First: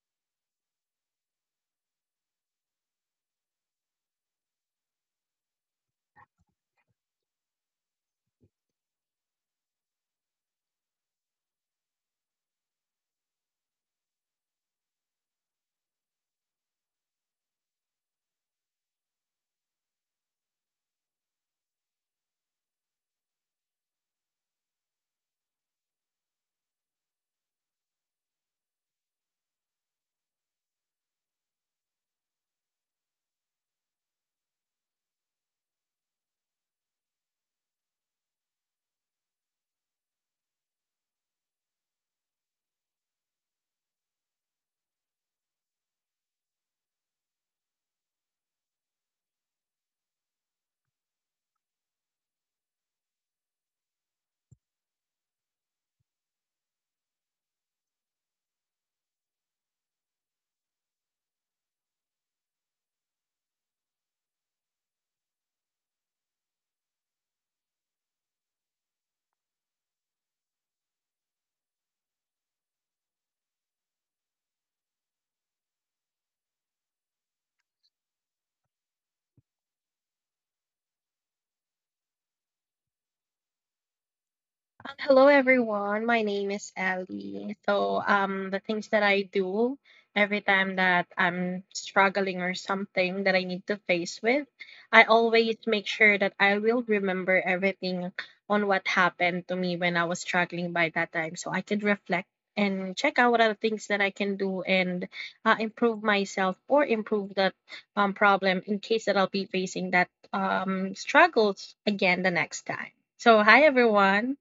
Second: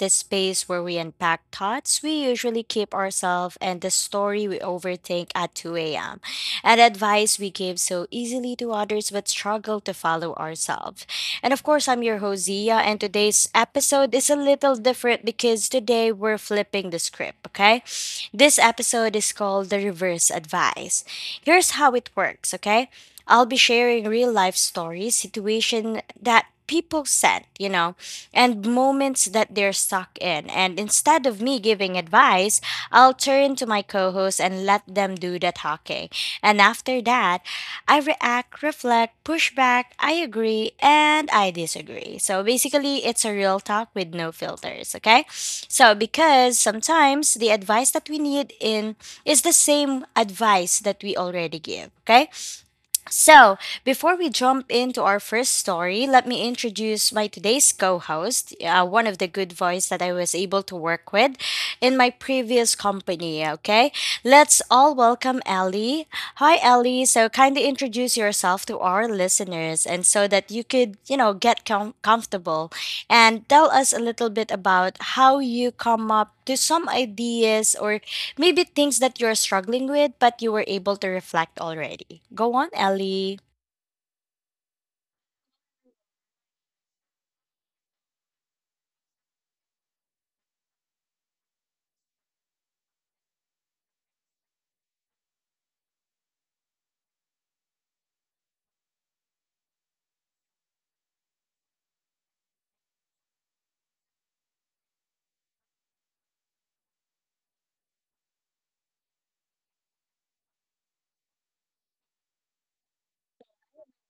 the space where we unpack thoughts we usually keep ourselves and the story we overthink at 2 a.m. and advice we give so easily to others but struggle to follow ourselves. And of course, I'm your host, Zia, and today's episode is a little different because today we're flipping the script, okay? This episode is called The Reverse Advice. Here's how it works, okay? I'll be sharing real life stories, situation that people sent, and moments that they're stuck in. And instead of me giving advice, I'll turn to my co-hosts and let them do the talking. And after that, I react, reflect, push back, I agree, and I disagree. So basically, it's a real talk with no filters, okay? So because sometimes the advice that we need in is the same advice that we already give, okay? So, before we jump into our first story, let me introduce my today's co host, one of the good voice that I was able to work with in my previous company. Okay, let's all welcome Ellie. Hi, Ellie. So, kindly introduce yourself to our listeners and so that you could, get comfortable and tell us a little bit about how you come up to some ideas or maybe things that you're struggling with, but you were able to reflect already. Go on, Ellie. Hello everyone. My name is Ellie. So, the things that I do every time that I'm struggling or something that I need to face with, I always make sure that I will remember everything on what happened to me when I was struggling by that time, so I could reflect and check out what are the things that I can do and improve myself or improve that problem in case that I'll be facing that struggles again the next time. So, hi everyone.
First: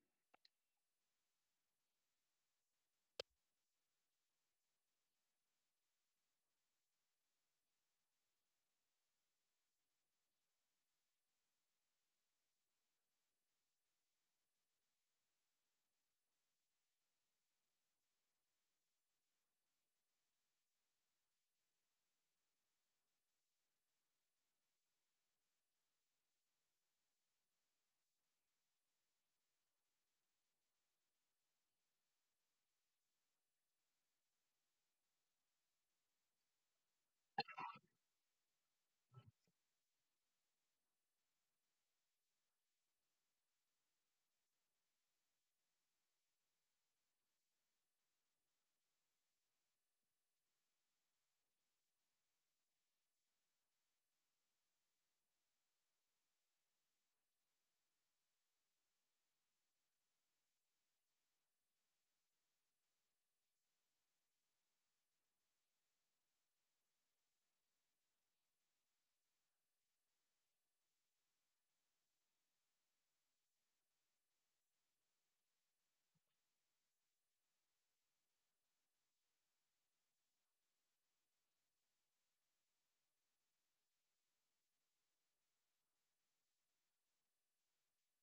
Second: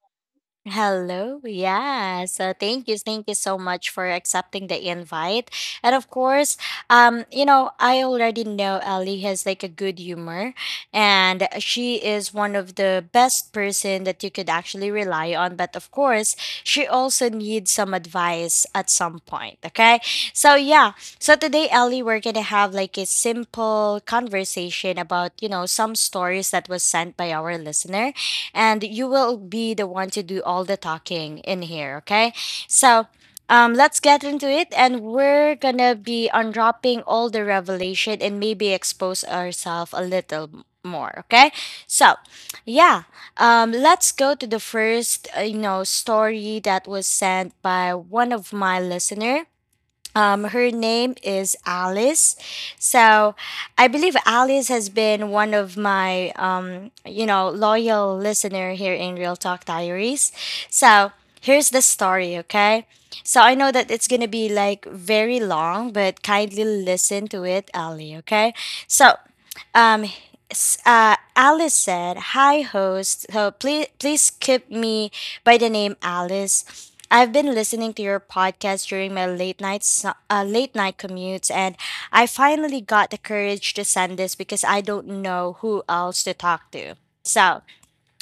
Hello. Yes. So thank you. Thank you so much for accepting the invite. And of course, I already know Ellie has like a good humor and she is one of the best person that you could actually rely on. But of course, she also needs some advice at some point. Okay. So yeah. So today, Ellie, we're gonna have like a simple conversation about, some stories that was sent by our listener and you will be the one to do all the talking in here. Okay. So let's get into it. And we're going to be unwrapping all the revelation and maybe expose ourselves a little more. Okay. So, yeah. Let's go to the first, story that was sent by one of my listener, her name is Alice. So I believe Alice has been one of my, loyal listener here in Real Talk Diaries. So here's the story, okay? So I know that it's going to be like very long, but kindly listen to it, Ali, okay? So um, Alice said, "Hi, host. So please, please keep me by the name Alice. I've been listening to your podcast during my late night late night commutes, and I finally got the courage to send this because I don't know who else to talk to. So."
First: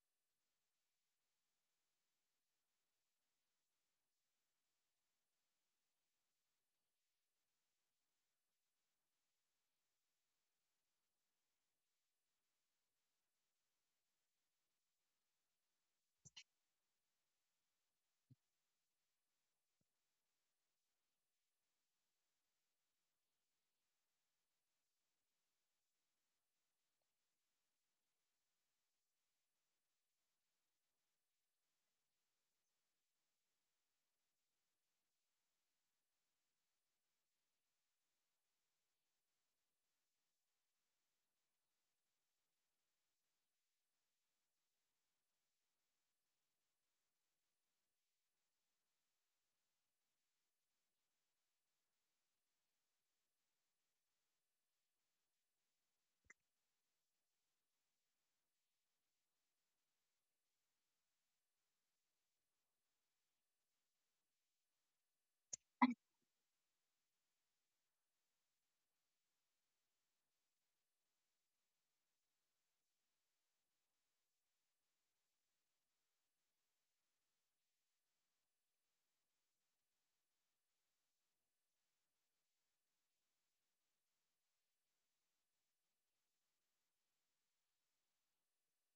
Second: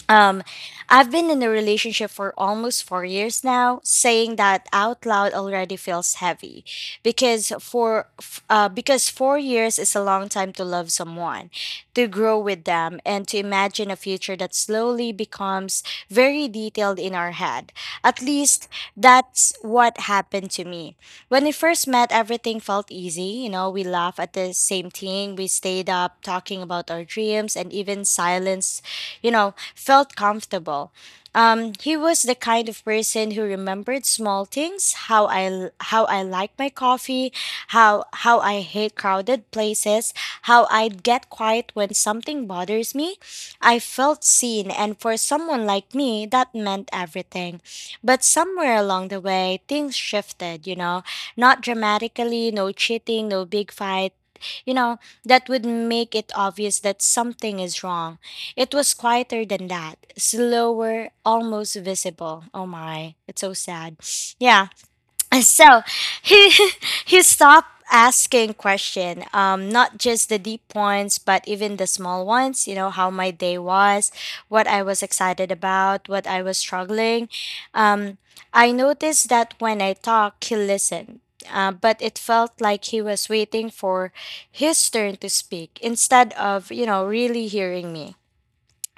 Um, I've been in a relationship for almost 4 years now. Saying that out loud already feels heavy, because because 4 years is a long time to love someone, to grow with them, and to imagine a future that slowly becomes very detailed in our head. At least that's what happened to me. When we first met, everything felt easy. You know, we laughed at the same thing, we stayed up talking about our dreams, and even silence felt comfortable. He was the kind of person who remembered small things, how I like my coffee, how I hate crowded places, how I'd get quiet when something bothers me. I felt seen, and for someone like me, that meant everything. But somewhere along the way, things shifted, not dramatically, no cheating, no big fight, you know, that would make it obvious that something is wrong. It was quieter than that, slower, almost visible. Oh my, it's so sad. Yeah. So he he stopped asking question. Not just the deep ones, but even the small ones, you know, how my day was, what I was excited about, what I was struggling. um I noticed that when I talk he listened, but it felt like he was waiting for his turn to speak instead of really hearing me.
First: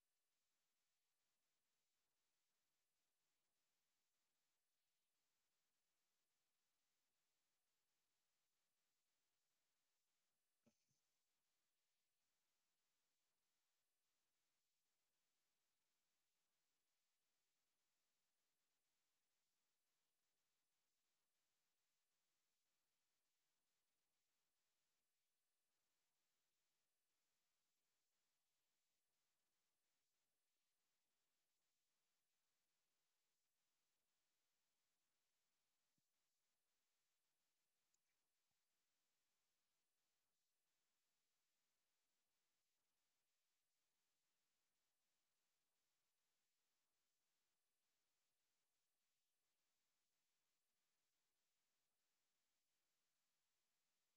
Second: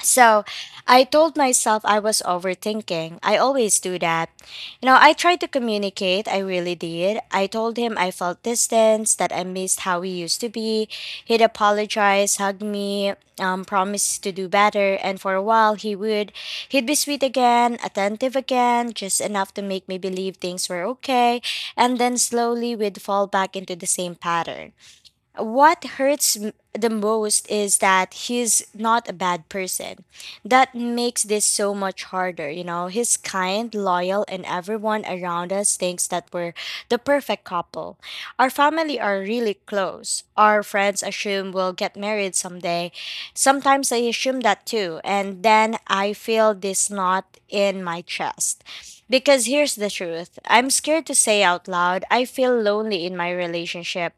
So I told myself I was overthinking. I always do that. You know, I tried to communicate, I really did. I told him I felt distance, that I missed how he used to be. He'd apologize, hug me, promise to do better, and for a while he would. He'd be sweet again, attentive again, just enough to make me believe things were okay, and then slowly we'd fall back into the same pattern. What hurts the most is that he's not a bad person. That makes this so much harder, you know. He's kind, loyal, and everyone around us thinks that we're the perfect couple. Our family are really close. Our friends assume we'll get married someday. Sometimes I assume that too, and then I feel this knot in my chest. Because here's the truth. I'm scared to say out loud. I feel lonely in my relationship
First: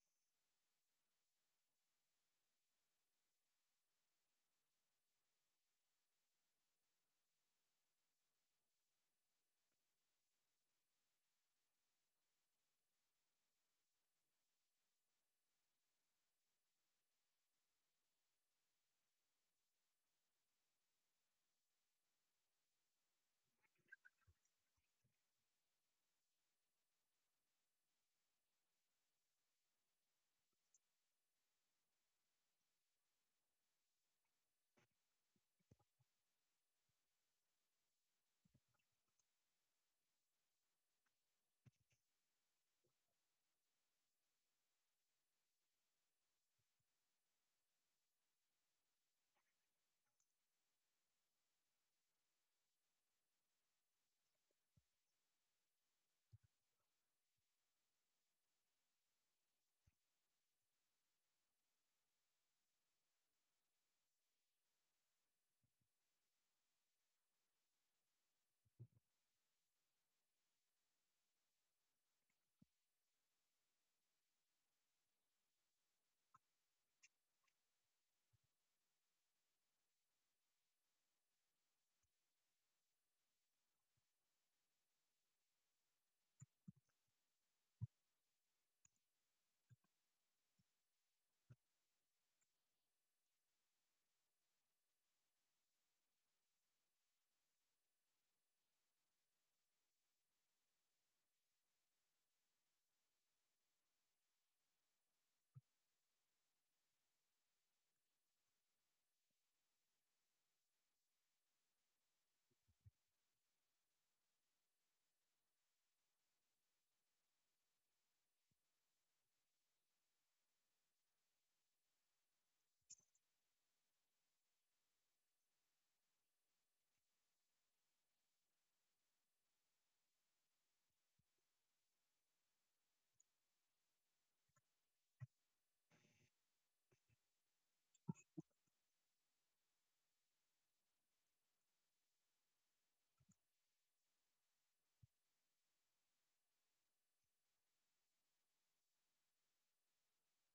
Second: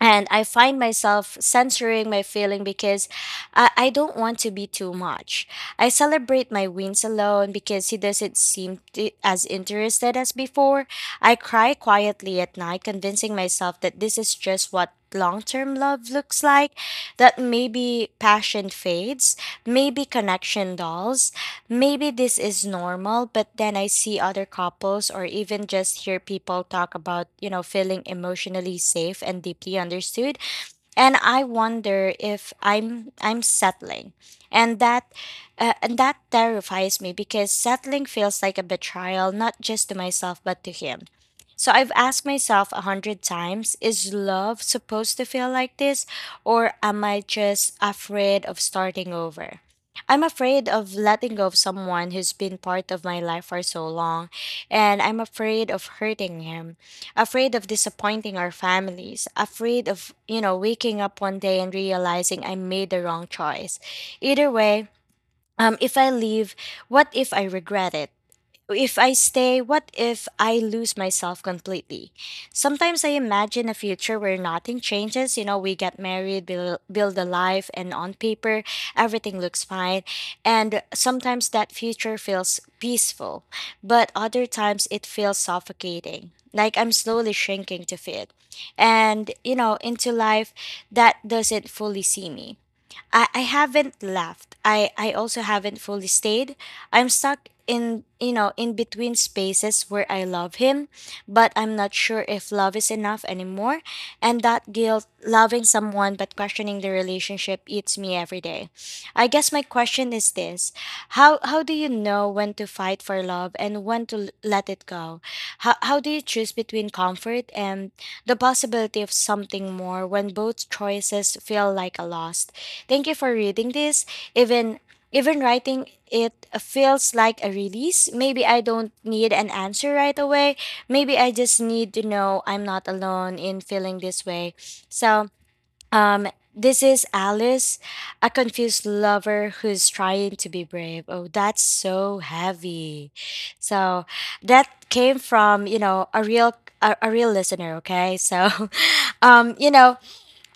and I find myself censoring my feeling because I don't want to be too much. I celebrate my wins alone because he doesn't seem as interested as before. I cry quietly at night, convincing myself that this is just what long term love looks like, that maybe passion fades, maybe connection dulls, maybe this is normal. But then I see other couples, or even just hear people talk about, feeling emotionally safe and deeply understood, and I wonder if I'm settling. And that terrifies me, because settling feels like a betrayal, not just to myself but to him. So I've asked myself a hundred times, is love supposed to feel like this, or am I just afraid of starting over? I'm afraid of letting go of someone who's been part of my life for so long, and I'm afraid of hurting him, afraid of disappointing our families, afraid of, waking up one day and realizing I made the wrong choice. Either way, if I leave, what if I regret it? If I stay, what if I lose myself completely? Sometimes I imagine a future where nothing changes. You know, we get married, build a life, and on paper, everything looks fine. And sometimes that future feels peaceful, but other times it feels suffocating. Like I'm slowly shrinking to fit. And, into life that doesn't fully see me. I haven't left. I also haven't fully stayed. I'm stuck in in between spaces where I love him, but I'm not sure if love is enough anymore. And that guilt, loving someone but questioning the relationship, eats me every day. I guess my question is this. How do you know when to fight for love, and when to let it go? How do you choose between comfort and the possibility of something more, when both choices feel like a loss? Thank you for reading this. Even even writing it feels like a release. Maybe I don't need an answer right away. Maybe I just need to know I'm not alone in feeling this way. So um, this is Alice, a confused lover who's trying to be brave. Oh, that's so heavy. So that came from, a real a real listener, okay? So um, you know,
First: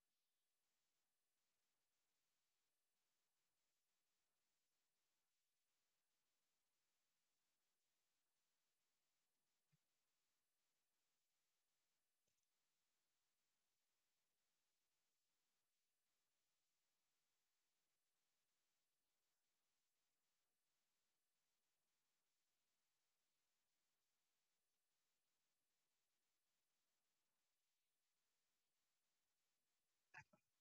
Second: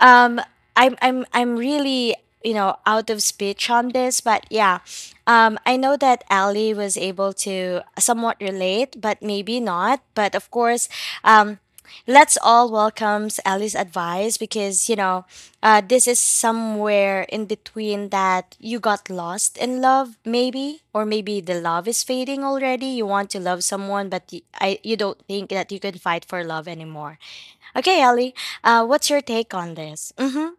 um I'm really out of speech on this, but yeah. I know that Ali was able to somewhat relate, but maybe not. But of course, um let's all welcome Ali's advice, because this is somewhere in between that you got lost in love, maybe, or maybe the love is fading already. You want to love someone, but you don't think that you can fight for love anymore. Okay, Ellie, what's your take on this? Mm-hmm.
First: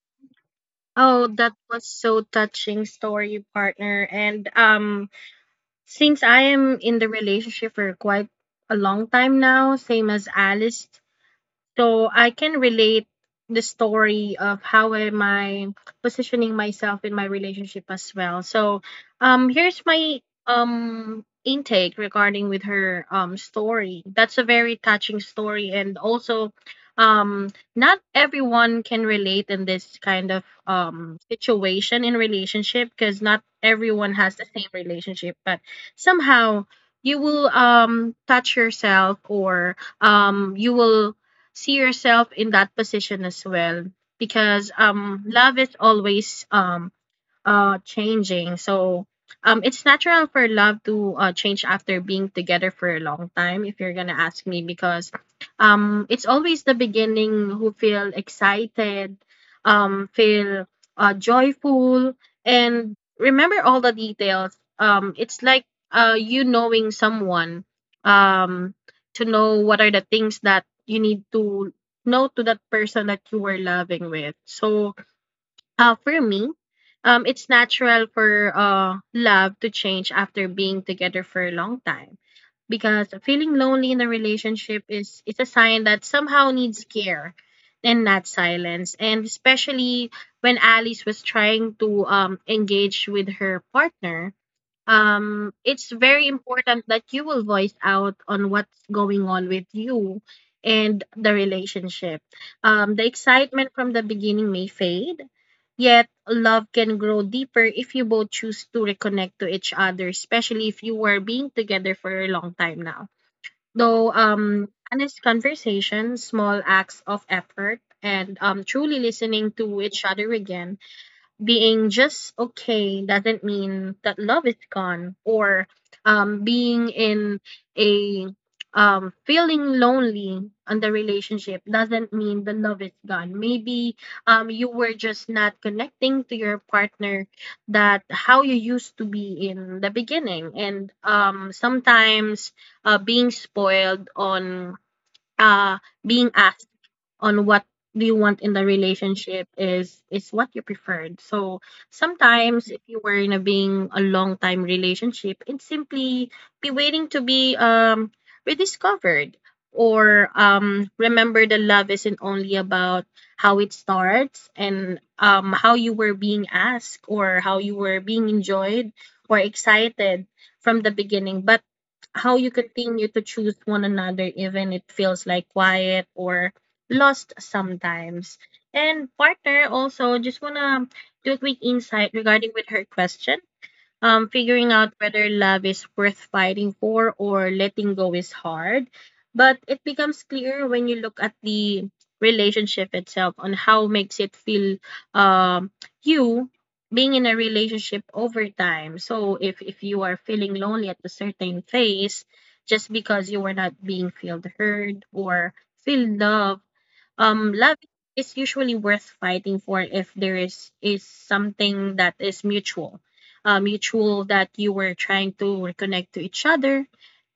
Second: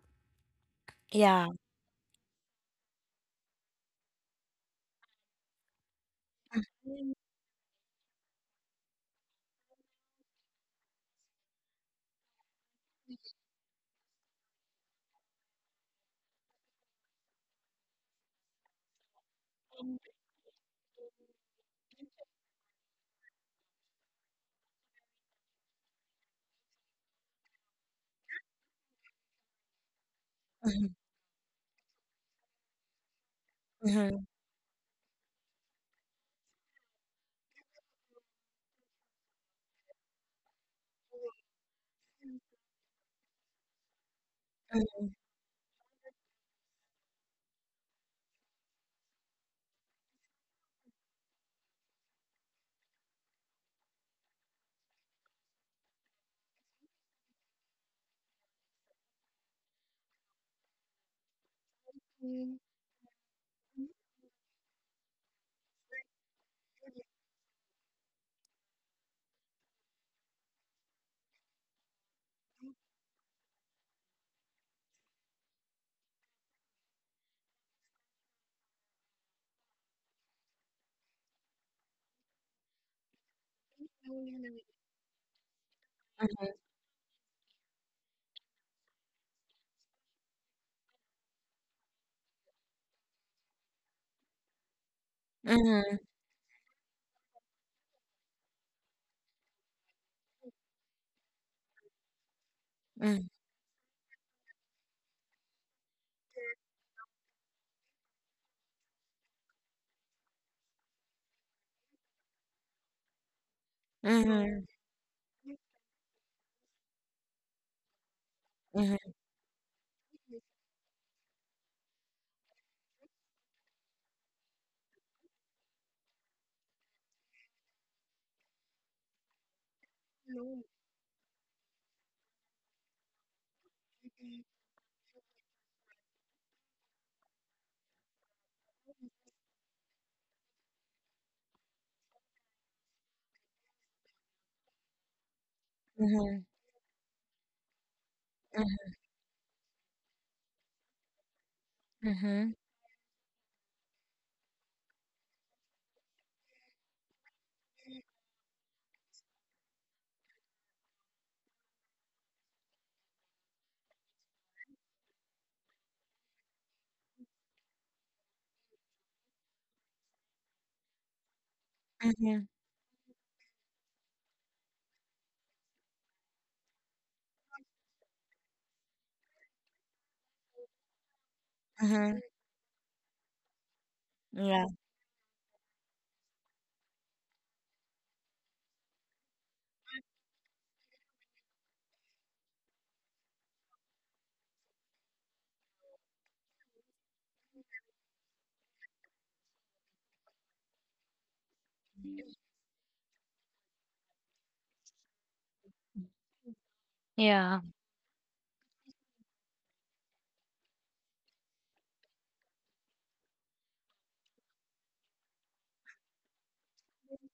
Oh, Yeah. that was so touching story, partner. And since I am in the relationship for quite a long time now, same as Alice, so I can relate the story of how am I positioning myself in my relationship as well. So, here's my intake regarding with her story. That's a very touching story and also, um not everyone can relate in this kind of Mm-hmm. Situation in relationship because not everyone Mm-hmm. has the same relationship, but somehow you will touch yourself or you will see yourself in that position as well because Mm-hmm. Love is always changing. So, it's natural for love to change after being together for a long time if you're going to ask me, because it's always the beginning who feel excited, feel joyful and remember all the details. It's like you knowing someone, um to know what are the things that you need to know to that person that you were loving with. So for me, it's natural for love to change after being together for a long time, because feeling lonely in a relationship is, it's a sign that somehow Mm-hmm. needs care and not silence. And especially when Alice was trying to engage with her partner, Mm-hmm. it's very important that you will voice out on what's going on with you and the relationship. Um, the Mm-hmm. excitement from the beginning may fade, yet love can grow deeper if you both choose to reconnect to each other, especially if you were being together for a long time now, though Mm-hmm. Honest conversation, small acts of effort, and truly Mm-hmm. listening to each other again. Being just okay doesn't mean that love is gone, or being in a feeling lonely on the relationship doesn't mean the love is gone. Maybe you were just not connecting to your partner that how you used to be in the beginning. And sometimes being spoiled on uh, being asked on what do you want in the relationship is what you preferred. So sometimes if you were in a being a long time relationship, it's simply be waiting to be rediscovered or remember the love isn't only about how it starts and how you were being asked or how you were being enjoyed or excited from the beginning, but how you continue to choose one another even it feels like quiet or lost sometimes. And partner also just wanna do a quick insight Mm-hmm. regarding with her question. Yeah. Figuring out whether love is worth fighting for or letting go is hard. But it becomes clear when you look at the relationship itself on how makes it feel, um you being in a relationship over time. So if you are feeling lonely at a certain phase, just because you were not being feel heard or feel loved, Yeah. love is usually worth fighting for if there is something that is mutual, mutual that you were trying to reconnect to each other,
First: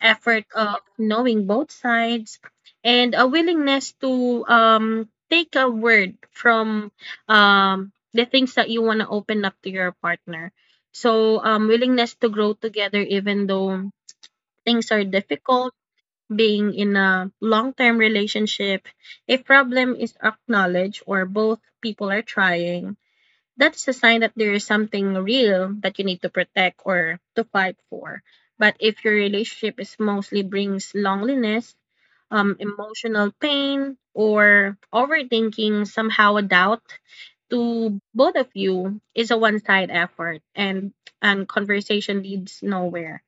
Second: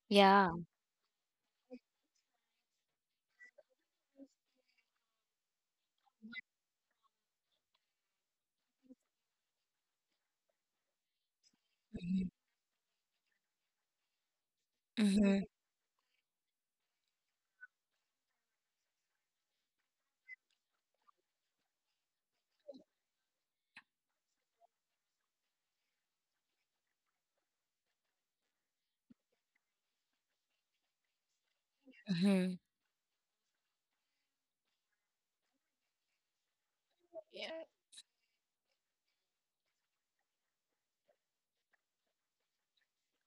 effort Yeah. of knowing both sides and a willingness to take a word from the things that you want to open up to your partner. So willingness to grow together even though things are Mm-hmm. difficult. Being in a long term relationship, if problem is acknowledged or both people are trying, that's a sign that there is something real that you need to protect or to fight for. But if your relationship is mostly brings loneliness, Mm-hmm. Emotional pain, or overthinking, somehow a doubt to both of you is a one side effort and conversation leads nowhere.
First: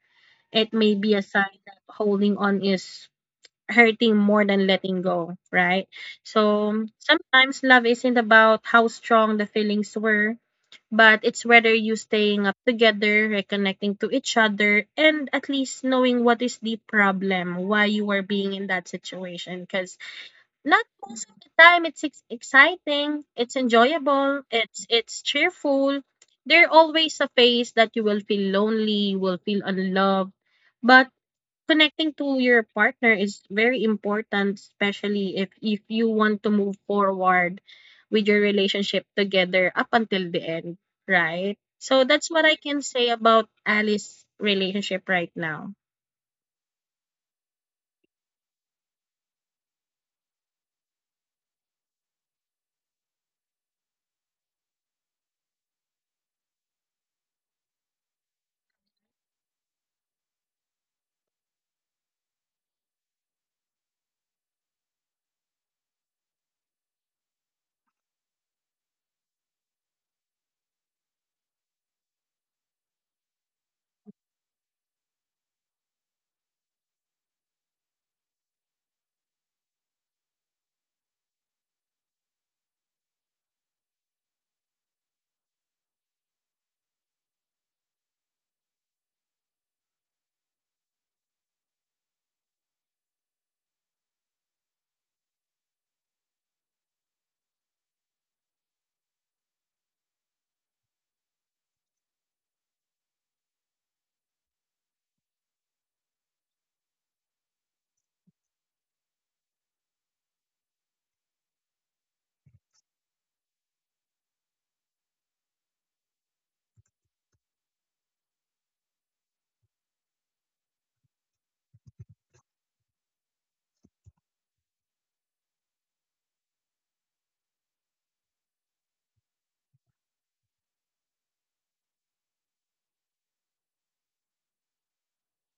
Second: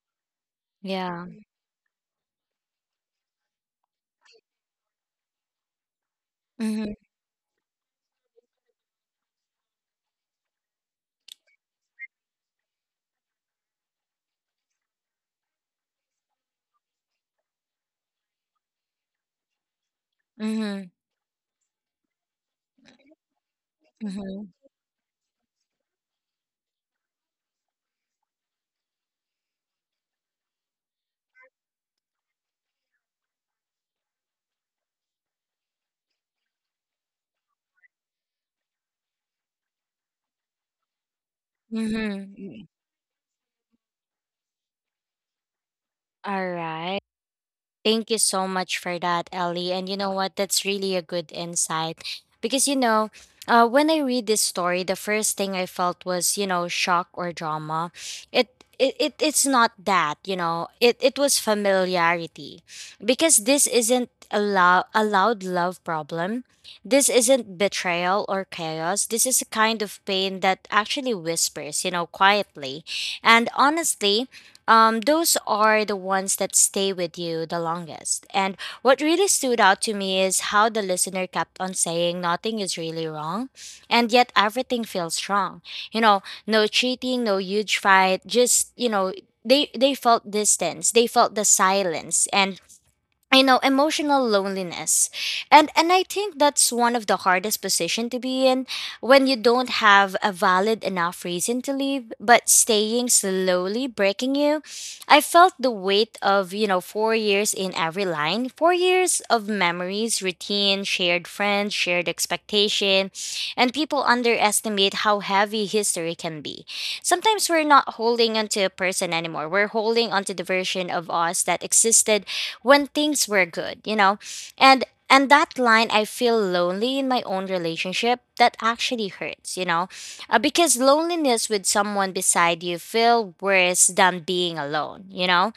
It may be a Yeah. sign that holding on is hurting more than letting go, right? So Mm-hmm. sometimes love isn't about how strong the feelings were, but it's whether you staying up together, reconnecting to each other, and at least knowing what is the problem, why you were being in that situation. Because Mm-hmm. not most of the time exciting, it's enjoyable, Mm-hmm. it's cheerful. There are always a phase that you will feel lonely, you will feel unloved. But connecting to your partner is very important, especially if you want to move forward with your relationship together up until the end, right? So that's what I Mm-hmm. can say about Alice's relationship right now. All right. Thank you so much for that, Ellie. And you know what? That's really a good insight. Because, when I read this story, the first thing I felt was, shock or drama. It's not that, it was familiarity. Because this isn't a loud love problem. This isn't betrayal or chaos. This is a kind of pain that actually whispers, quietly. And honestly, those are the ones that stay with you the longest. And what really stood out to me is how the listener kept on saying nothing is really wrong, and yet everything feels wrong. You know, no cheating, no huge fight, just, they felt distance, they felt the silence, and you know emotional loneliness and I think that's one of the hardest position to be in when you don't have a valid enough reason to leave but staying slowly breaking you. I felt the weight of 4 years in every line, 4 years of memories, routine, shared friends, shared expectation. And people underestimate how heavy history can be. Sometimes we're not holding onto a person anymore, we're holding onto the version of us that existed when things were good, you know? And and that line, I feel lonely in my own relationship, that actually hurts, you know? Because loneliness with someone beside you feel worse than being alone, you know?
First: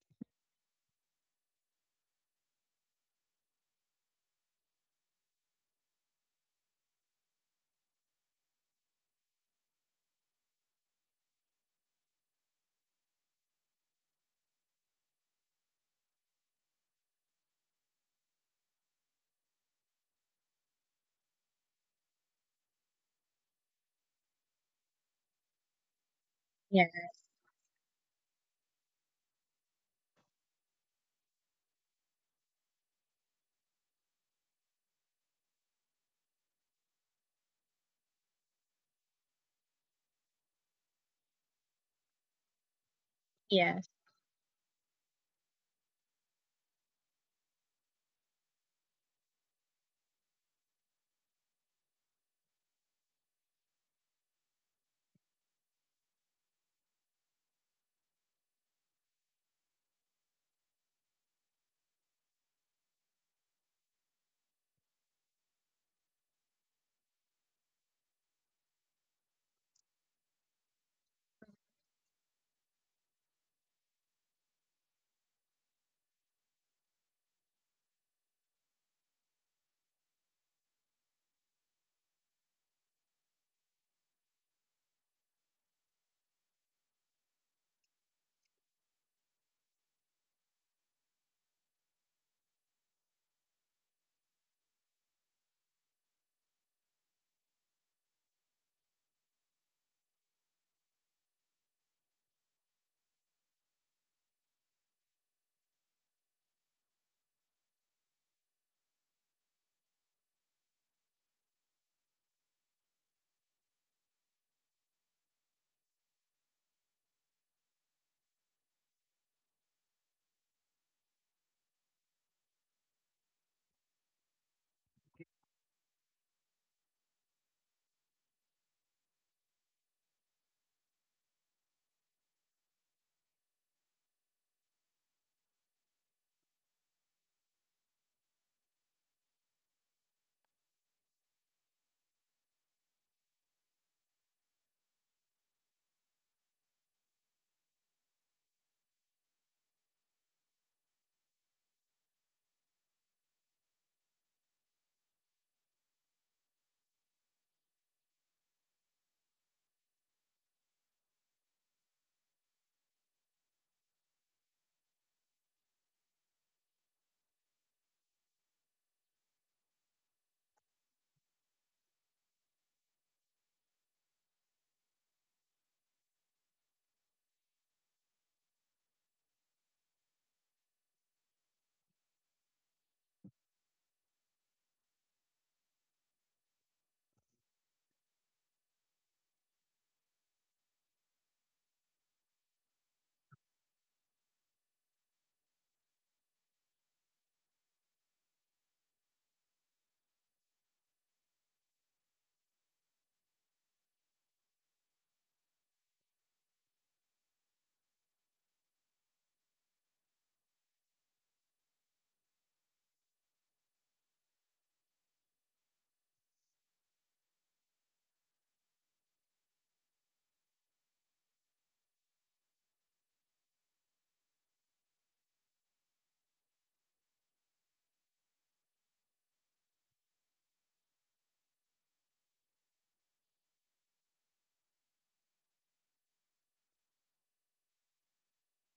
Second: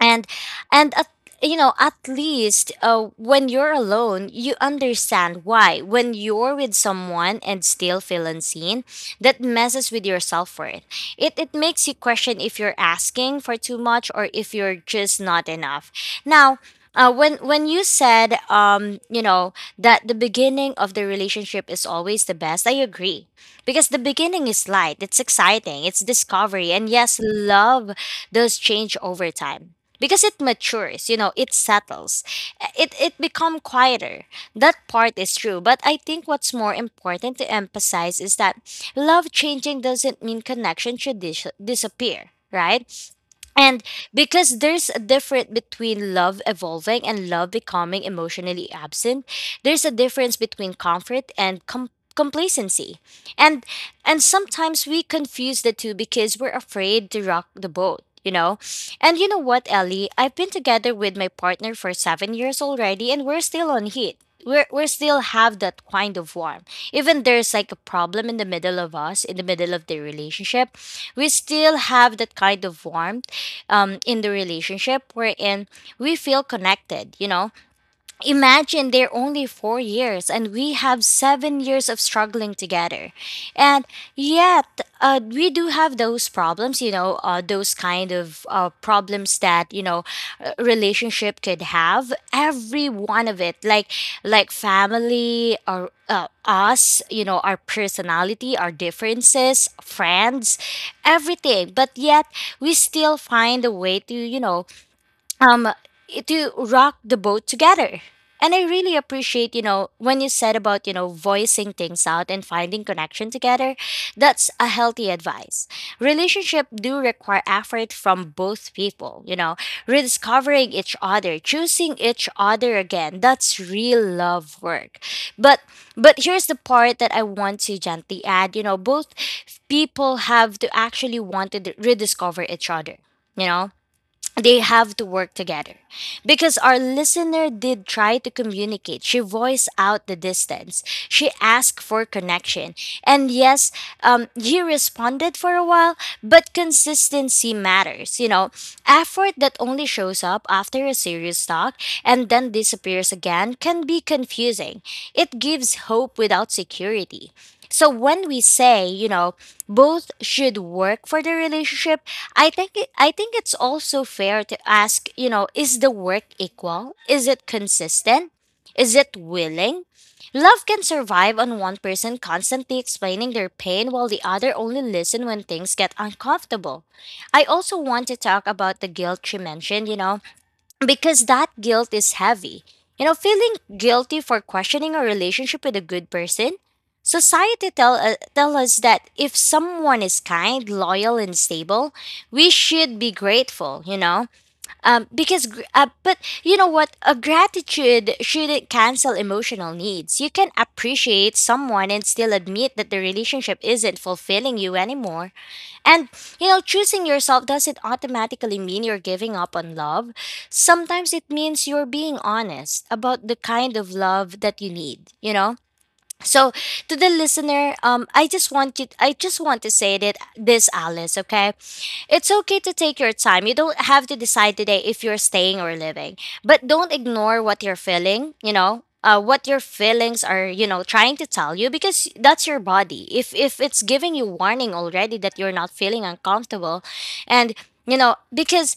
And and at At least when you're alone you understand why. When you're with someone and still feel unseen, that messes with your self-worth. It makes you question if you're asking for too much or if you're just not enough. Now, when you said that the beginning of the relationship is always the best, I agree, because the beginning is light, it's exciting, it's discovery, Yeah, and yes, love does change over time because it matures, you know, it settles. It become quieter. That part is true, but I think what's more important to emphasize is that love changing doesn't mean connection should disappear, right? And yes, because there's a difference between love evolving and love becoming emotionally absent, there's a difference between comfort and complacency. And and sometimes we confuse the two because we're afraid to rock the boat, you know? And you know what, Ellie? I've been together with my partner for 7 years already and we're still on heat. We're still have that kind of warmth. Even there's like a problem in the middle of us, in the middle of the relationship, we still have that kind of warmth in the relationship wherein we feel connected, you know. Imagine they're only 4 years and we have 7 years of struggling together. And yet, we do have those problems, you know, those kind of problems that, you know, a relationship could have. Every one of it, like family or us, you know, our personality, our differences, friends, everything. But yet, we still find a way to, you know, um to rock the boat together. And I really appreciate, you know, when you said about, you know, voicing things out and finding connection together. That's a healthy advice. Relationship do require effort from both people, you know, rediscovering each other, choosing each other again. That's real love work. but but here's the part that I want to gently add, you know, both people have to actually want to rediscover each other. You know, they have to work together. Because our listener did try to communicate, she voiced out the distance, she asked for connection. And yes, he responded for a while, but consistency matters, you know. Effort that only shows up after a serious talk and then disappears again can be confusing. It gives hope without security. So when we say, you know, both should work for the relationship, I think it's also fair to ask, you know, is the work equal? Is it consistent? Is it willing? Love can survive on one person constantly explaining their pain while the other only listen when things get uncomfortable. I also want to talk about the guilt she mentioned, you know, because that guilt is heavy. You know, feeling guilty for questioning a relationship with a good person. Society tell tell us that if someone is kind, loyal, and stable, we should be grateful. You know, but you know what, a gratitude shouldn't cancel emotional needs. You can appreciate someone and still admit that the relationship isn't fulfilling you anymore. And, you know, choosing yourself doesn't automatically mean you're giving up on love. Sometimes it means you're being honest about the kind of love that you need, you know? So to the listener, I just want to say that this Alice, okay? It's okay to take your time. You don't have to decide today if you're staying or living. But don't ignore what you're feeling, you know? What your feelings are, you know, trying to tell you, because that's your body. If it's giving you warning already that you're not feeling uncomfortable. And you know, because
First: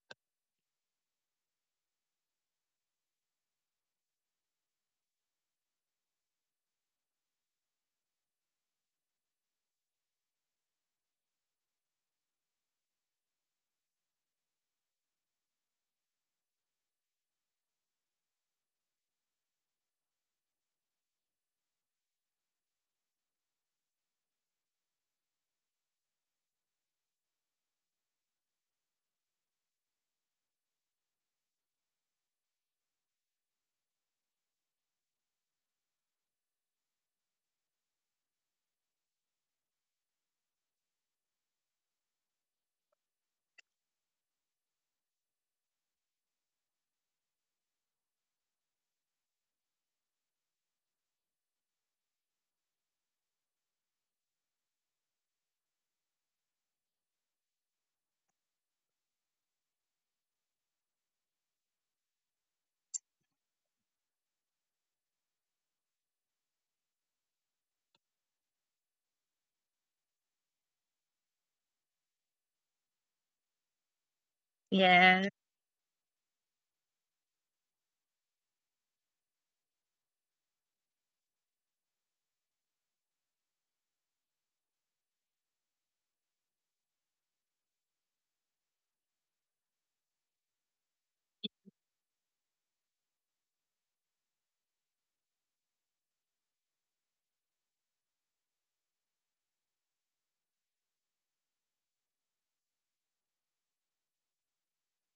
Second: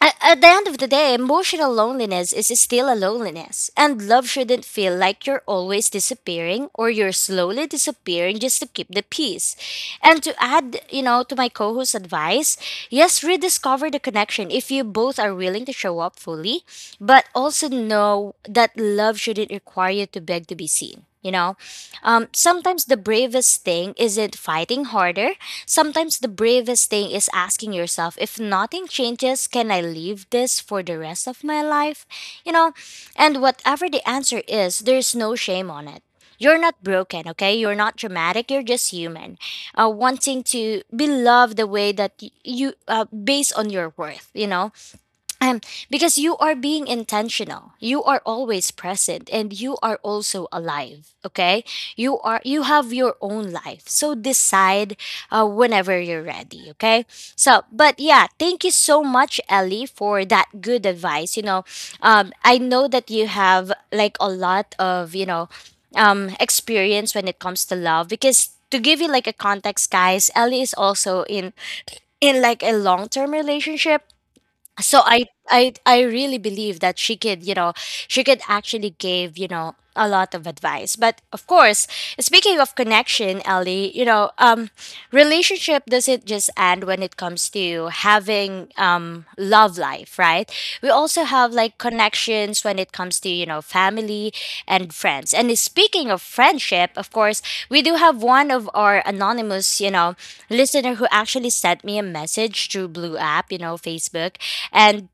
at the end of the day, emotional loneliness is still a loneliness, and love shouldn't feel like you're always disappearing or you're slowly disappearing just to keep the peace. And to add, you know, to my co host's advice, yes, rediscover the connection if you both are willing to show up fully, but also know that love shouldn't require you to beg to be seen. You know, sometimes the bravest thing isn't fighting harder. Sometimes the bravest thing is asking yourself, if nothing changes, can I leave this for the rest of my life? You know, and whatever the answer is, there's no shame on it. You're not broken, okay? You're not dramatic. You're just human, wanting to be loved the way that based on your worth. You know, um, because you are being intentional. You are always present and you are also alive, okay? You have your own life. So decide whenever you're ready, okay? So, but yeah, thank you so much Ellie for that good advice. You know, I know that you have like a lot of, you know, experience when it comes to love. Because to give you like a context guys, Ellie is also in like a long-term relationship, so I yes. I I really believe that she could, you know, she could actually give, you know, a lot of advice. But of course, speaking of connection, Ellie, you know, relationship doesn't just end when it comes to having love life life, right? We also have like connections when it comes to, you know, family and friends. And speaking of friendship, of course, we do have one of our anonymous, you know, listener who actually sent me a message through Blue app, you know, Facebook. And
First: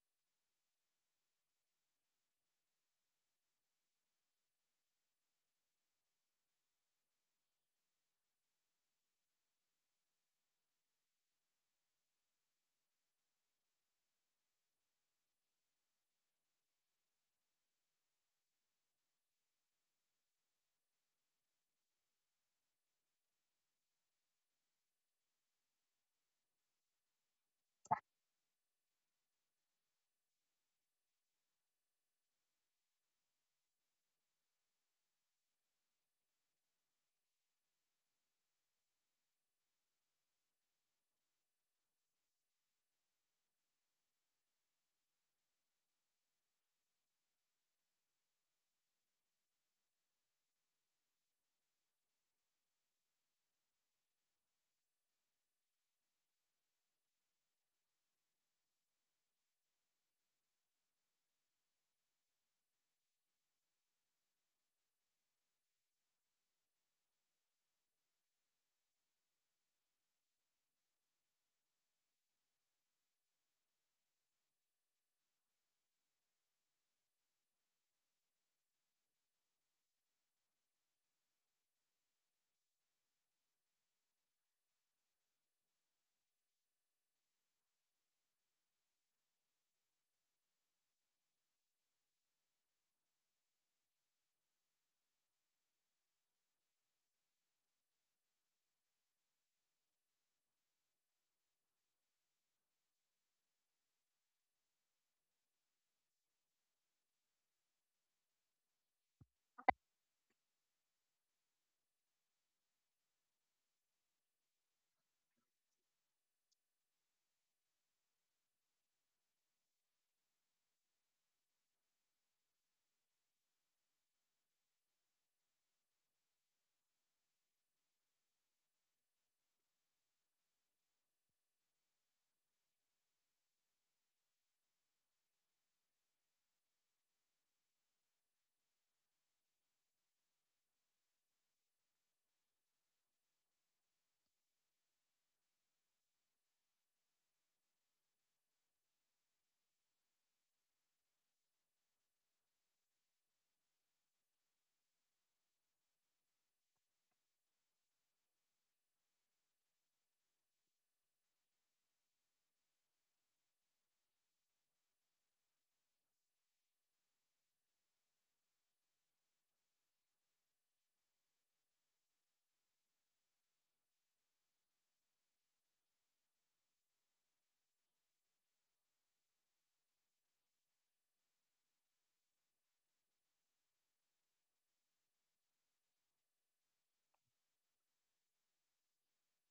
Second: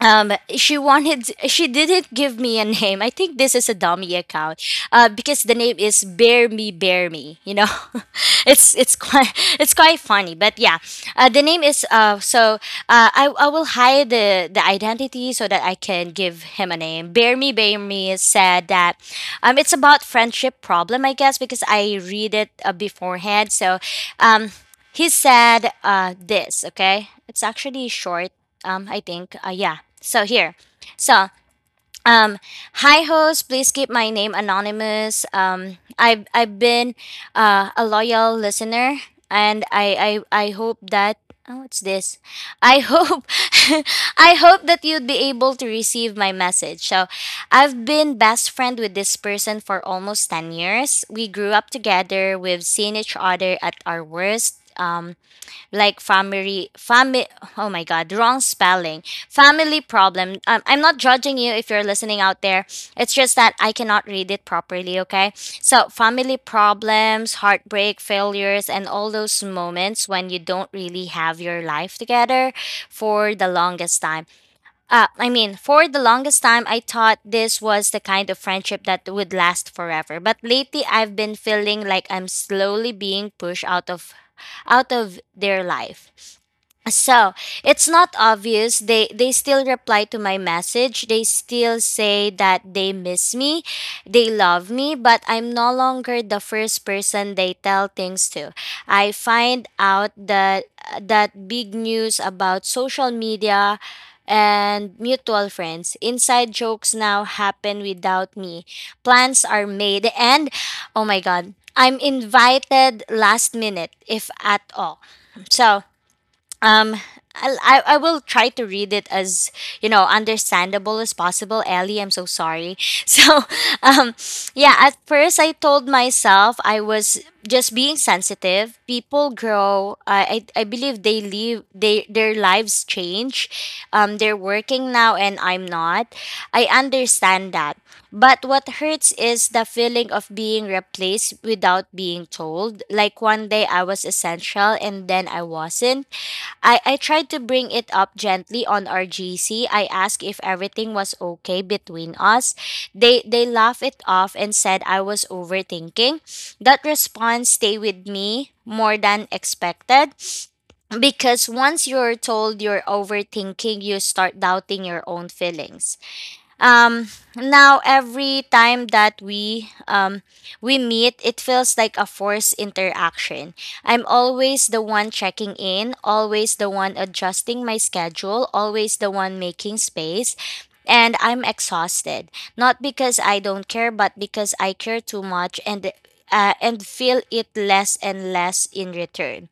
she didn't give me a name. I think this is a dummy account, because the name is bear me bear me, you know. It's quite it's quite funny. But yeah, the name is so I will hide the identity so that I can give him a name. Bear me bear me said that it's about friendship problem, I guess, because I read it beforehand. So um he said, this, okay? It's actually short, i think. Yeah. So here. So, um, hi host, please keep my name anonymous. I've been a loyal listener, and I hope that. Oh, what's this? I hope I hope that you'd be able to receive my message. So, I've been best friend with this person for almost 10 years. We grew up together. We've seen each other at our worst. Like family, oh my god, wrong spelling, family problem. I'm not judging you if you're listening out there, it's just that I cannot read it properly, okay? So family problems, heartbreak, failures, and all those moments when you don't really have your life together for the longest time. For the longest time, I thought this was the kind of friendship that would last forever. But lately, I've been feeling like I'm slowly being pushed out of their life. So it's not obvious. They still reply to my message. They still say that they miss me, they love me, but I'm no longer the first person they tell things to. I find out that that big news about social media and mutual friends. Inside jokes now happen without me. Plans are made and, oh my god, I'm invited last minute if at all. So um, I'll- I will try to read it as you know understandable as possible. Ellie, I'm so sorry. So, um, yeah. At first, I told myself I was just being sensitive. People grow. I believe they live. They their lives change. They're working now, and I'm not. I understand that. But what hurts is the feeling of being replaced without being told. Like one day I was essential and then I wasn't. I tried to bring it up gently on our GC. I asked if everything was okay between us. They laughed it off and said I was overthinking. That response stayed with me more than expected, because once you're told you're overthinking, you start doubting your own feelings. Um, now every time that we meet, it feels like a forced interaction. I'm always the one checking in, always the one adjusting my schedule, always the one making space. And I'm exhausted, not because I don't care, but because I care too much and feel it less and less in return.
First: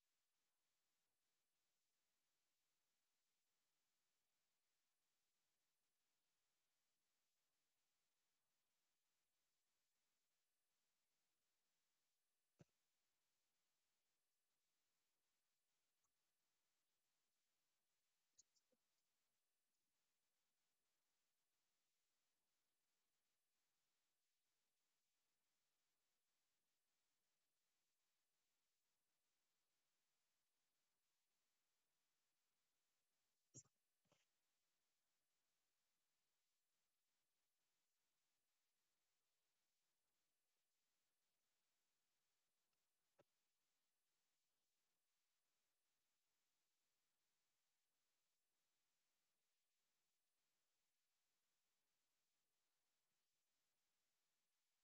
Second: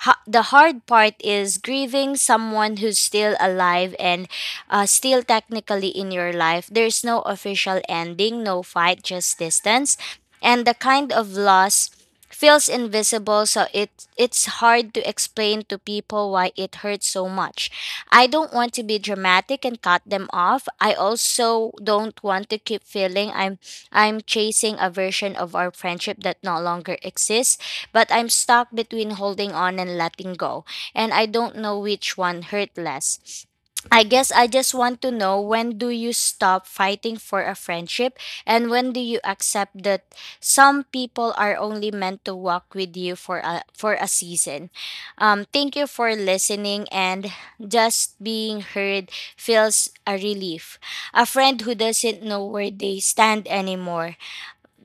The hard part is grieving someone who's still alive and still technically in your life. There's no official ending, no fight, just distance. And the kind of loss feels invisible, so it's hard to explain to people why it hurts so much. I don't want to be dramatic and cut them off. I also don't want to keep feeling I'm chasing a version of our friendship that no longer exists, but I'm stuck between holding on and letting go, and I don't know which one hurt less. I guess I just want to know, when do you stop fighting for a friendship and when do you accept that some people are only meant to walk with you for a season. Thank you for listening, and just being heard feels a relief. A friend who doesn't know where they stand anymore.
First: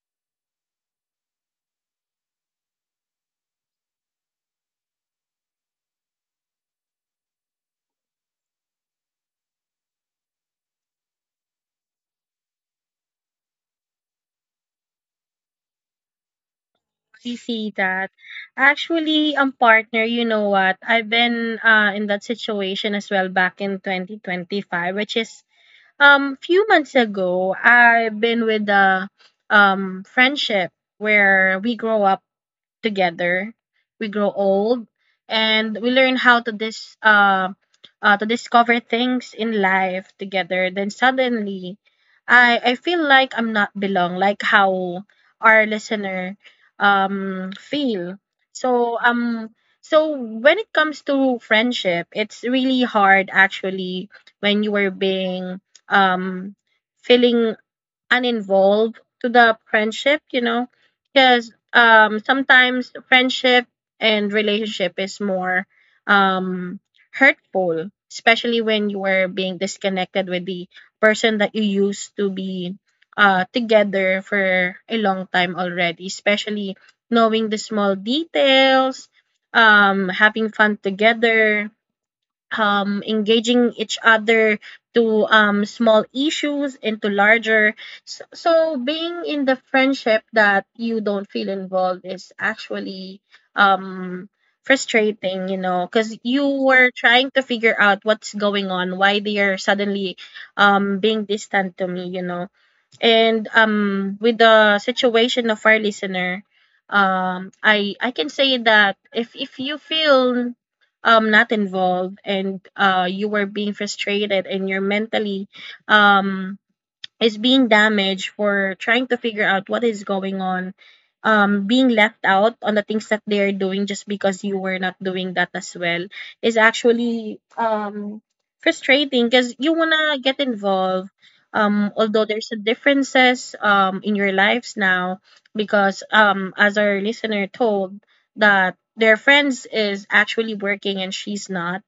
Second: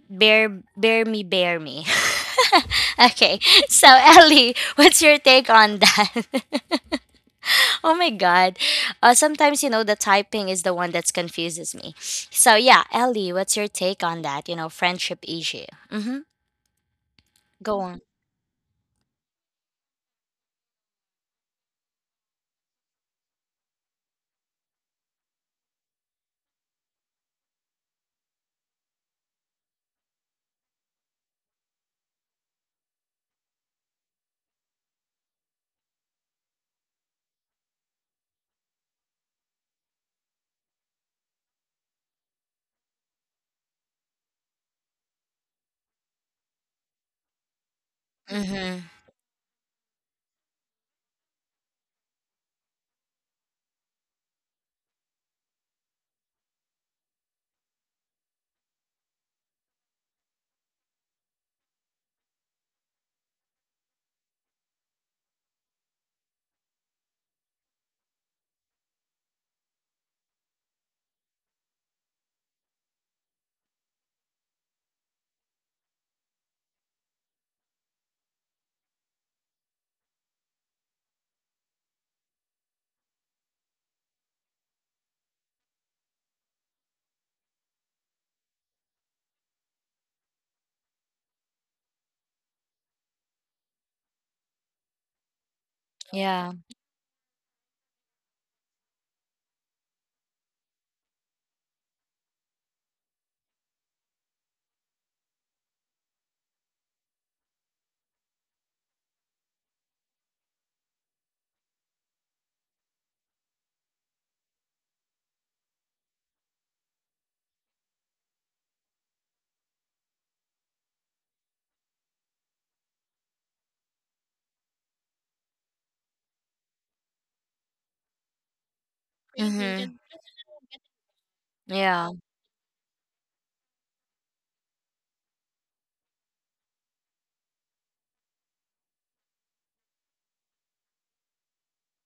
Bear me. Okay. So Ellie, what's your take on that? Oh my God. Sometimes, you know, the typing is the one that confuses me. So, yeah, Ellie, what's your take on that? You know, friendship issue. Mm-hmm. I see Go on. that. Actually, partner, you know what? I've been in that situation as well back in 2025, which is, few months ago. I've been with a friendship where we grow up together. We grow old and we learn how to discover things in life together. Then suddenly, I feel like I'm not belong, like how our listener feel. Mm-hmm. So so when it comes to friendship, it's really hard actually when you are being um feeling and involved to the friendship, you know, because sometimes friendship and relationship is more um, hurtful, especially when you are being disconnected with the person that you used to be together for a long time already, especially knowing the small details, having fun together, engaging each other to small issues into larger. So, being in the friendship that you don't feel involved is actually um, frustrating, you know, because you Yeah. were trying to figure out what's going on, why they are suddenly being distant to me, you know. And with the situation of our listener, I can say that if you feel not involved, and you were being frustrated and you're mentally um is being damaged for trying to figure out what is going on, being left out on the things that they are doing just because you were not doing that as well is actually frustrating because you Mm-hmm. wanna get involved. Yeah. Although there's a differences in your lives now, because as our listener told that their friends is actually working and she's not,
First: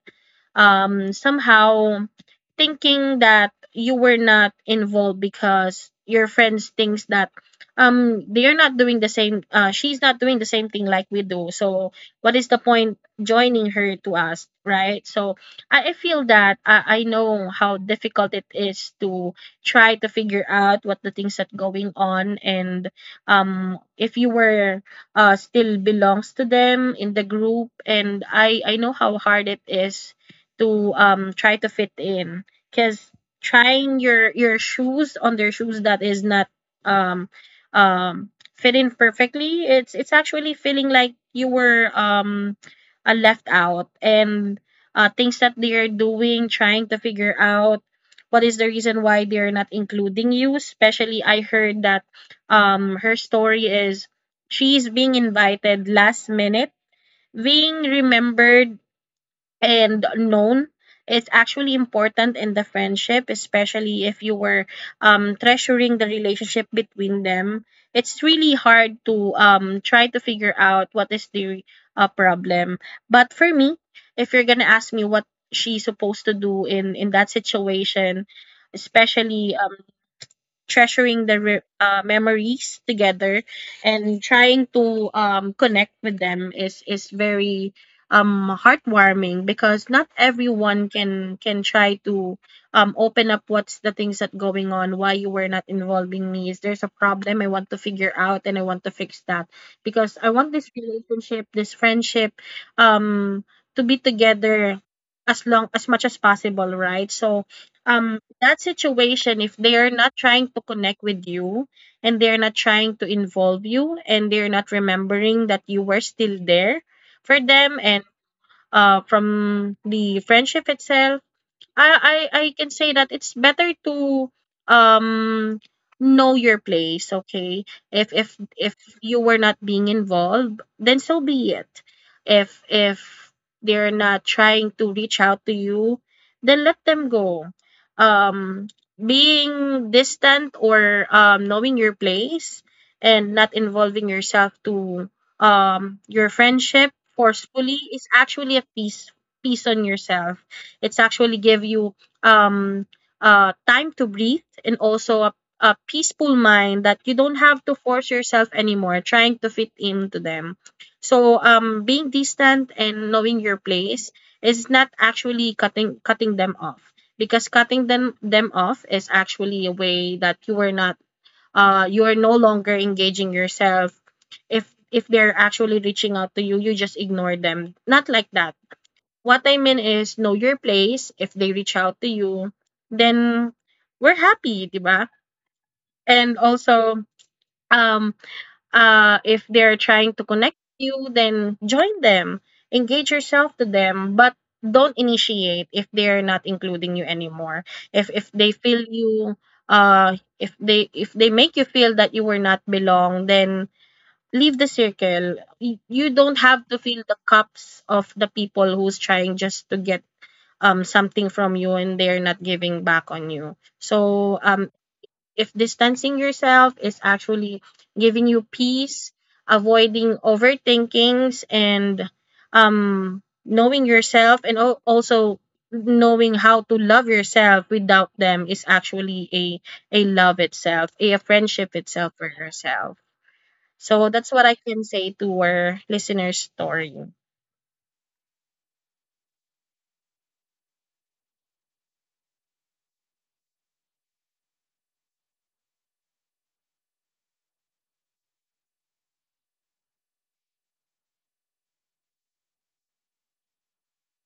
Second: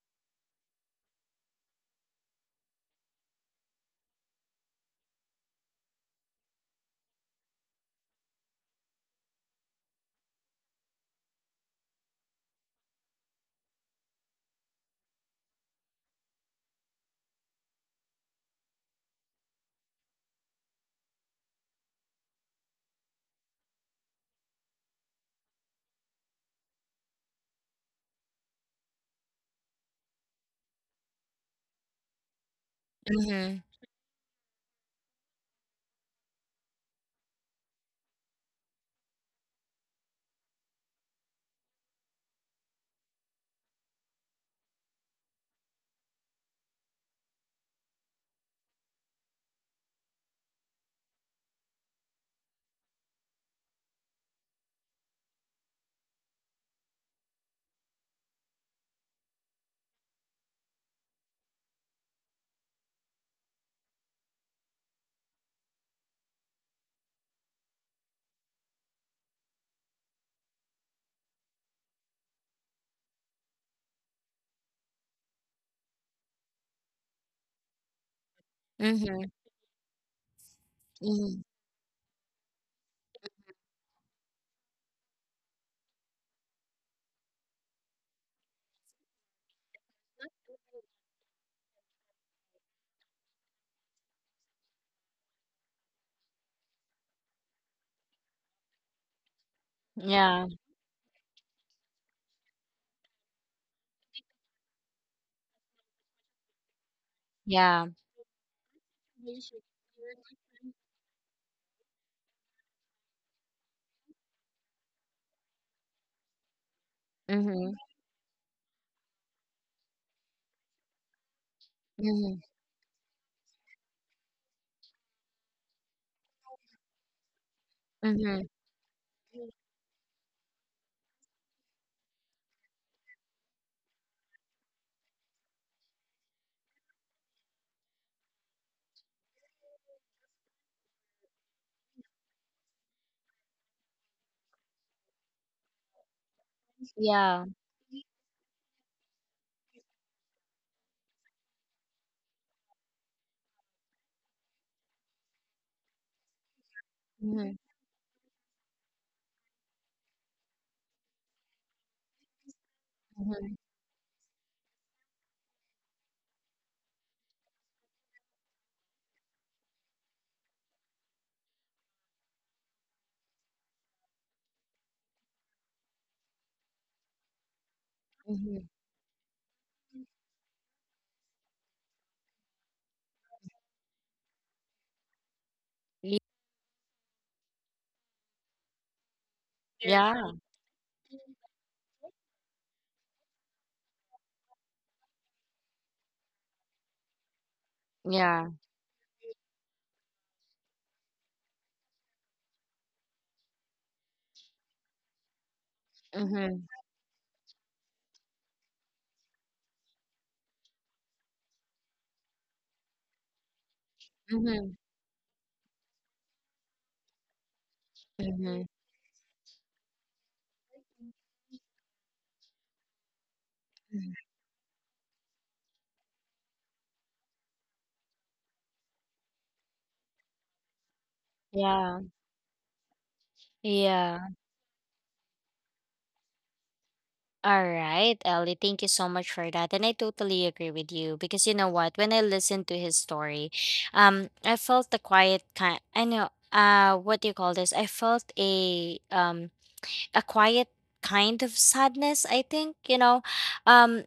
somehow thinking that you were not involved because your friends thinks that they're not doing the same she's not doing the same thing like we do. So what is the point joining her to us, right? So I feel that I know how difficult it is to try to figure out what the things that going on, and if you were still belongs to them in the group. And I know how hard it is to try to fit in, because Mm-hmm. trying your shoes on their shoes that is not um um fit in perfectly, it's actually feeling like you were left out. And things that they are doing, trying to figure out what is the reason why they're not including you, especially I heard that her story is she's being invited last minute. Being remembered and known, it's actually important in the friendship, especially if you were treasuring the relationship between them. It's really hard to try to figure out what is the problem. But for me, if you're gonna ask me what she's supposed to do in that situation, Mm-hmm. especially treasuring the Mm-hmm. re- uh, memories together and trying to connect with them is very heartwarming, because not everyone can try to open up what's the things that going on, why you were not involving me, is there's a problem I want to figure out and I want to fix that, because I want Yeah. this relationship, this friendship, um to be together as long as much as possible, right? So Yeah. That situation, if they are not trying to connect with you and they're not trying to involve you and they're not remembering that you were still there for them, Mm-hmm. and from the friendship itself, I Mm-hmm. can say that it's better to um know your place, okay? If if Mm-hmm. if you were not being involved, then so be it. If they're not trying to reach out to you, then let them go. Um Being distant or knowing your place and not involving yourself to your friendship Yeah. forcefully is actually a piece on yourself. It's actually give you um time to breathe and also a peaceful mind that you don't have to Mm-hmm. force yourself anymore trying to fit into them. So being distant and knowing your place is not actually cutting them off, because cutting them off is actually a way that you are not you are no longer engaging yourself. If they're actually reaching out to you, you just ignore them, not like that. What I mean is, know your place. If they reach out to you, then we're happy, 'di ba? And also um if they're trying to Yeah. connect you, then join them. Engage yourself to them, but don't initiate if they're not including you anymore. If they Yeah. feel you if they make you feel that you were not belong, then leave the circle. You don't have to Mm-hmm. fill the cups of the people who's trying just to get something from you and they're not giving back on you. So Mm-hmm. if distancing yourself is actually giving you Mm-hmm. peace, avoiding overthinkings and knowing yourself and also knowing how to love yourself without them is actually a love itself, a friendship itself Yeah. for yourself. So that's what Yeah. I can say to our listener's story. All right, Ellie, thank you so much for that. And I totally agree with you, because you know what? When I listened to his story, I felt the quiet kind, I know, uh, what do you call this? I felt a quiet kind of sadness, I think, you know. Um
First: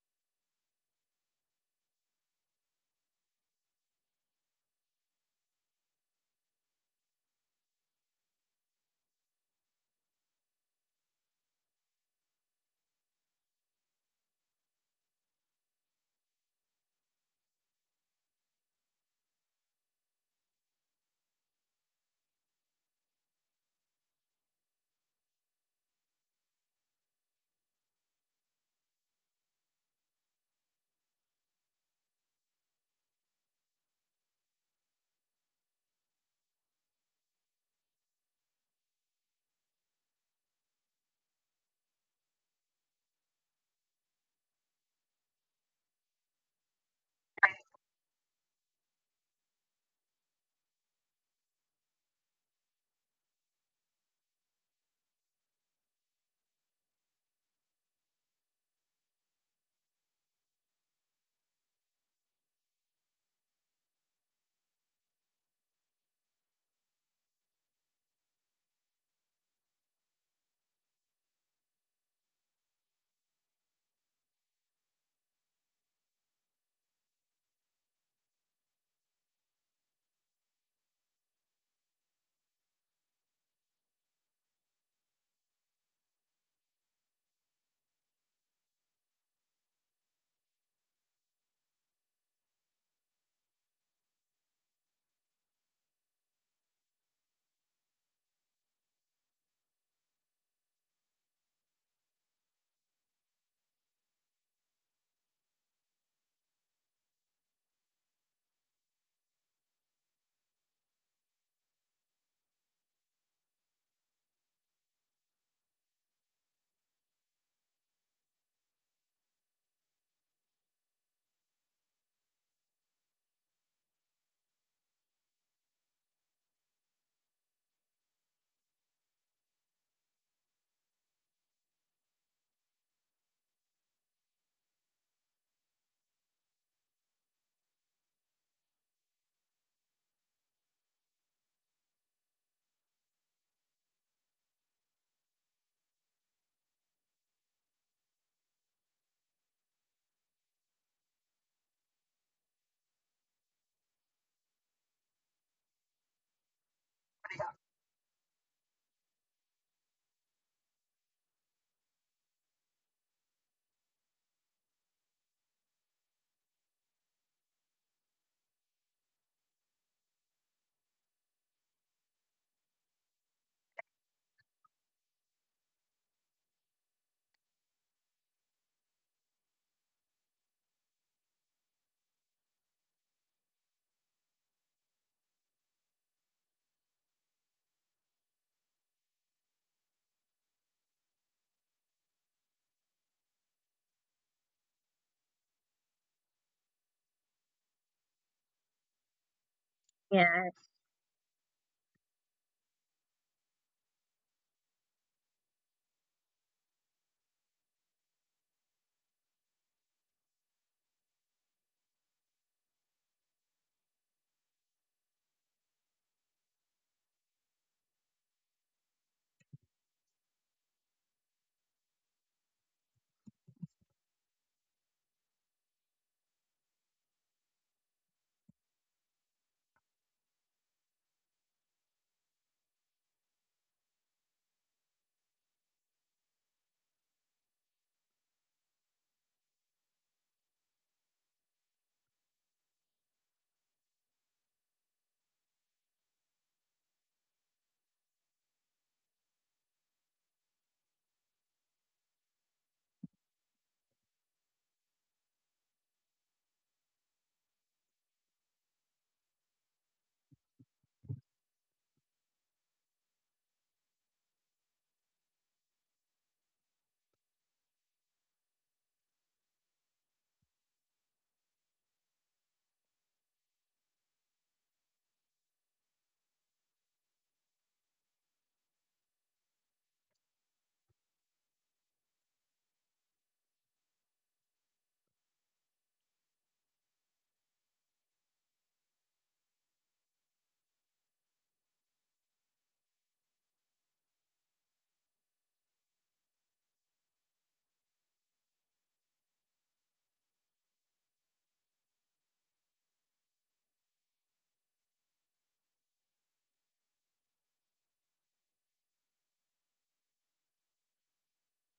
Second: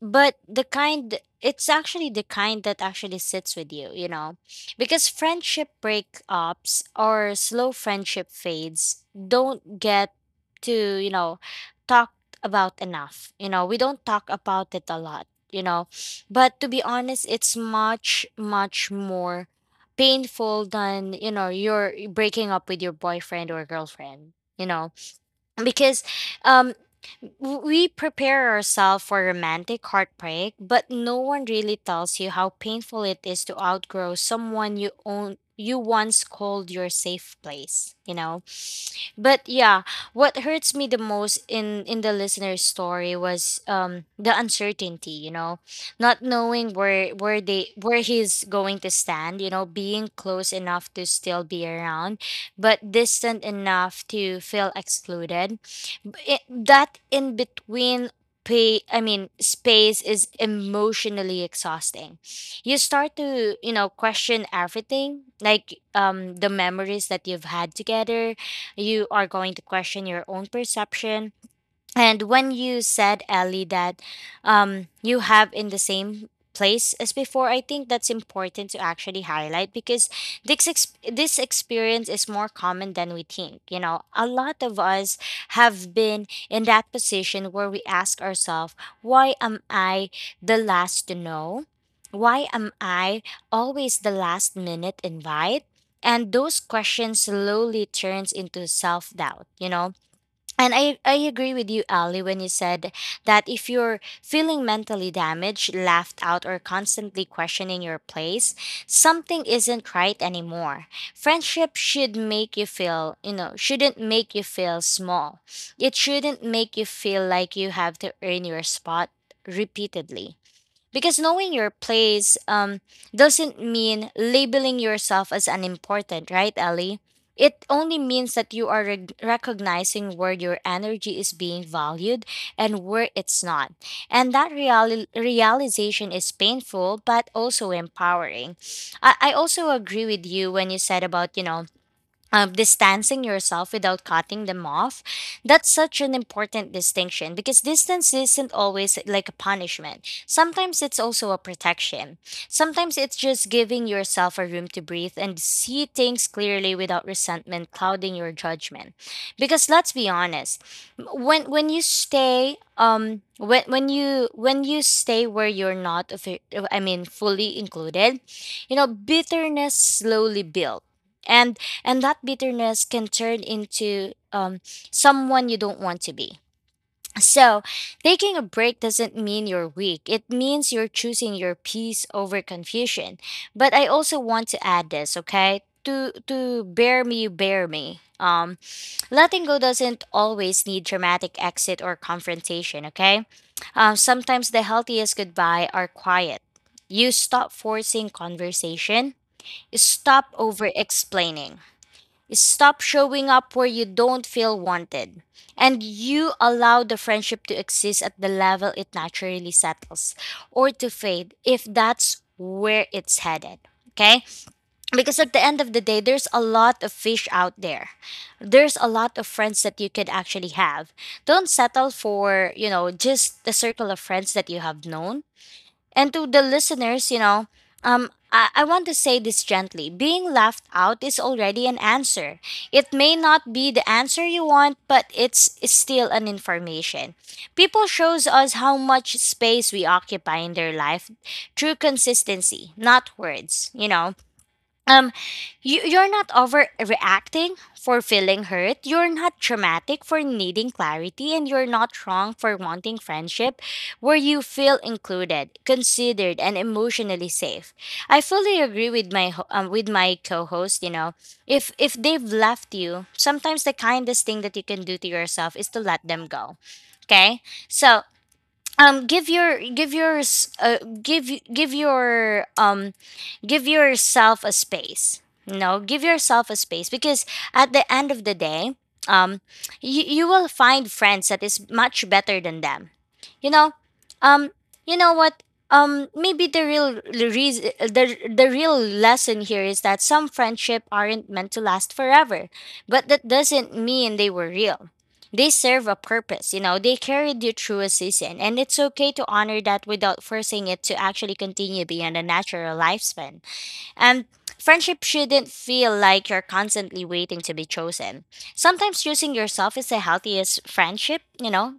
but the kind, it's actually the kind that actually sits with you, you know, because friendship breakups or slow friendship fades don't get to, you know, talked about enough, you know, we don't talk about it a lot, you know, but to be honest, it's much much more painful than, you know, you're breaking up with your boyfriend or girlfriend, you know, because um we prepare ourselves for romantic heartbreak, but no one really tells you how painful it is to outgrow someone you own you once called your safe place, you know. But yeah, what hurts me the most in the listener's story was the uncertainty, you know, not knowing where they where he's going to stand, you know, being close enough to still be around, but distant enough to feel excluded. That in between pay I mean space is emotionally exhausting. You start to, you know, question everything, like the memories that you've had together, you are going to question your own perception. And when you said, Ellie, that you have in the same place as before, I think that's important to actually highlight, because this experience is more common than we think. You know, a lot of us have been in that position where we ask ourselves, why am I the last to know? Why am I always the last minute invite? And those questions slowly turns into self-doubt, you know? And I agree with you, Ali, when you said that if you're feeling mentally damaged, laughed out, or constantly questioning your place, something isn't right anymore. Friendship should make you feel, you know, shouldn't make you feel small. It shouldn't make you feel like you have to earn your spot repeatedly. Because knowing your place, doesn't mean labeling yourself as unimportant, right, Ellie? It only means that you are recognizing where your energy is being valued and where it's not. And that realization is painful, but also empowering. I also agree with you when you said about, you know, of distancing yourself without cutting them off. That's such an important distinction, because distance isn't always like a punishment. Sometimes it's also a protection. Sometimes it's just giving yourself a room to breathe and see things clearly without resentment clouding your judgment. Because let's be honest, when you stay, when you stay where you're not fully included, you know, bitterness slowly builds, and and that bitterness can turn into someone you don't want to be. So, taking a break doesn't mean you're weak. It means you're choosing your peace over confusion. But I also want to add this, okay? To bear me, bear me. Letting go doesn't always need dramatic exit or confrontation, okay? Sometimes the healthiest goodbye are quiet. You stop forcing conversation, stop Yeah, over explaining. Stop showing up where you don't feel wanted. And you allow the friendship to exist at the level it naturally settles, or to fade if that's where it's headed. Okay? Because at the end of the day, there's a lot of fish out there. There's a lot of friends that you could actually have. Don't settle for, you know, just the circle of friends that you have known. And to the listeners, you know, I want to say this gently. Being laughed out is already an answer. It may not be the answer you want, but it's still an information. People shows us how much space we occupy in their life through consistency, not words, you know. um you're not overreacting for feeling hurt, you're not dramatic for needing clarity, and you're not wrong for wanting friendship where you feel included, considered, and emotionally safe. I fully agree with my with my co-host, you know. If they've left you, sometimes the kindest thing that you can do to yourself is to let them go. Okay? So, give your give yours give y- give your give yourself a space. No Give yourself a space, because at the end of the day, um you will find friends that is much better than them, you know. um you know what? Um maybe the real the reason the, the real lesson here is that some friendship aren't meant to last forever, but that doesn't mean they were real. They serve a purpose, you know, they carried you through a season, and it's okay to honor that without forcing it to actually continue beyond a natural lifespan. And friendship shouldn't feel like you're constantly waiting to be chosen. Sometimes choosing yourself is the healthiest friendship, you know,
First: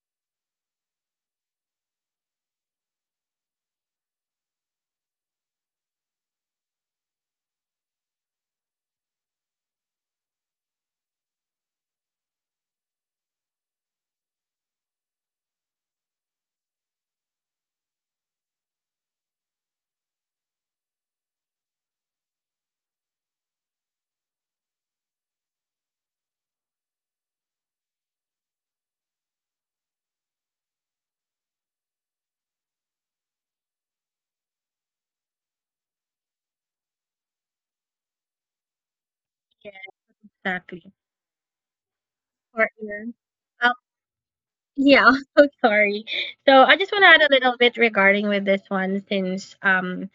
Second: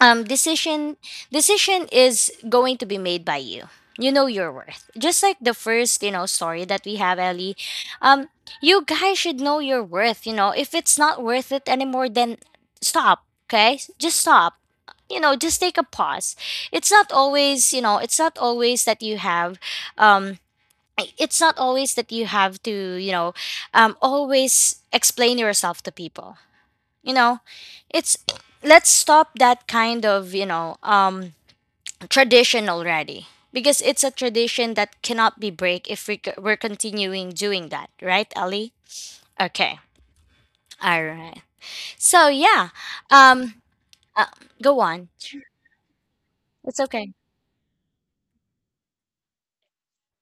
um decision decision is going to be made by you. You know your worth, just like the first, you know, story that we have, Ellie. um you guys should know your worth, you know. If it's not worth it anymore, then stop. Okay, just stop, you know, just take a pause. It's not always, you know, it's not always that you have, um it's not always that you have to, you know, always explain yourself to people, you know. It's Let's stop that kind of, you know, tradition already, because it's a tradition that cannot be break if we're continuing doing that, right, Ali? yeah, Okay. exactly. All right. So yeah, Or um yeah. uh, go on. Yeah, so sorry. So I just want to add a little bit regarding with this one, since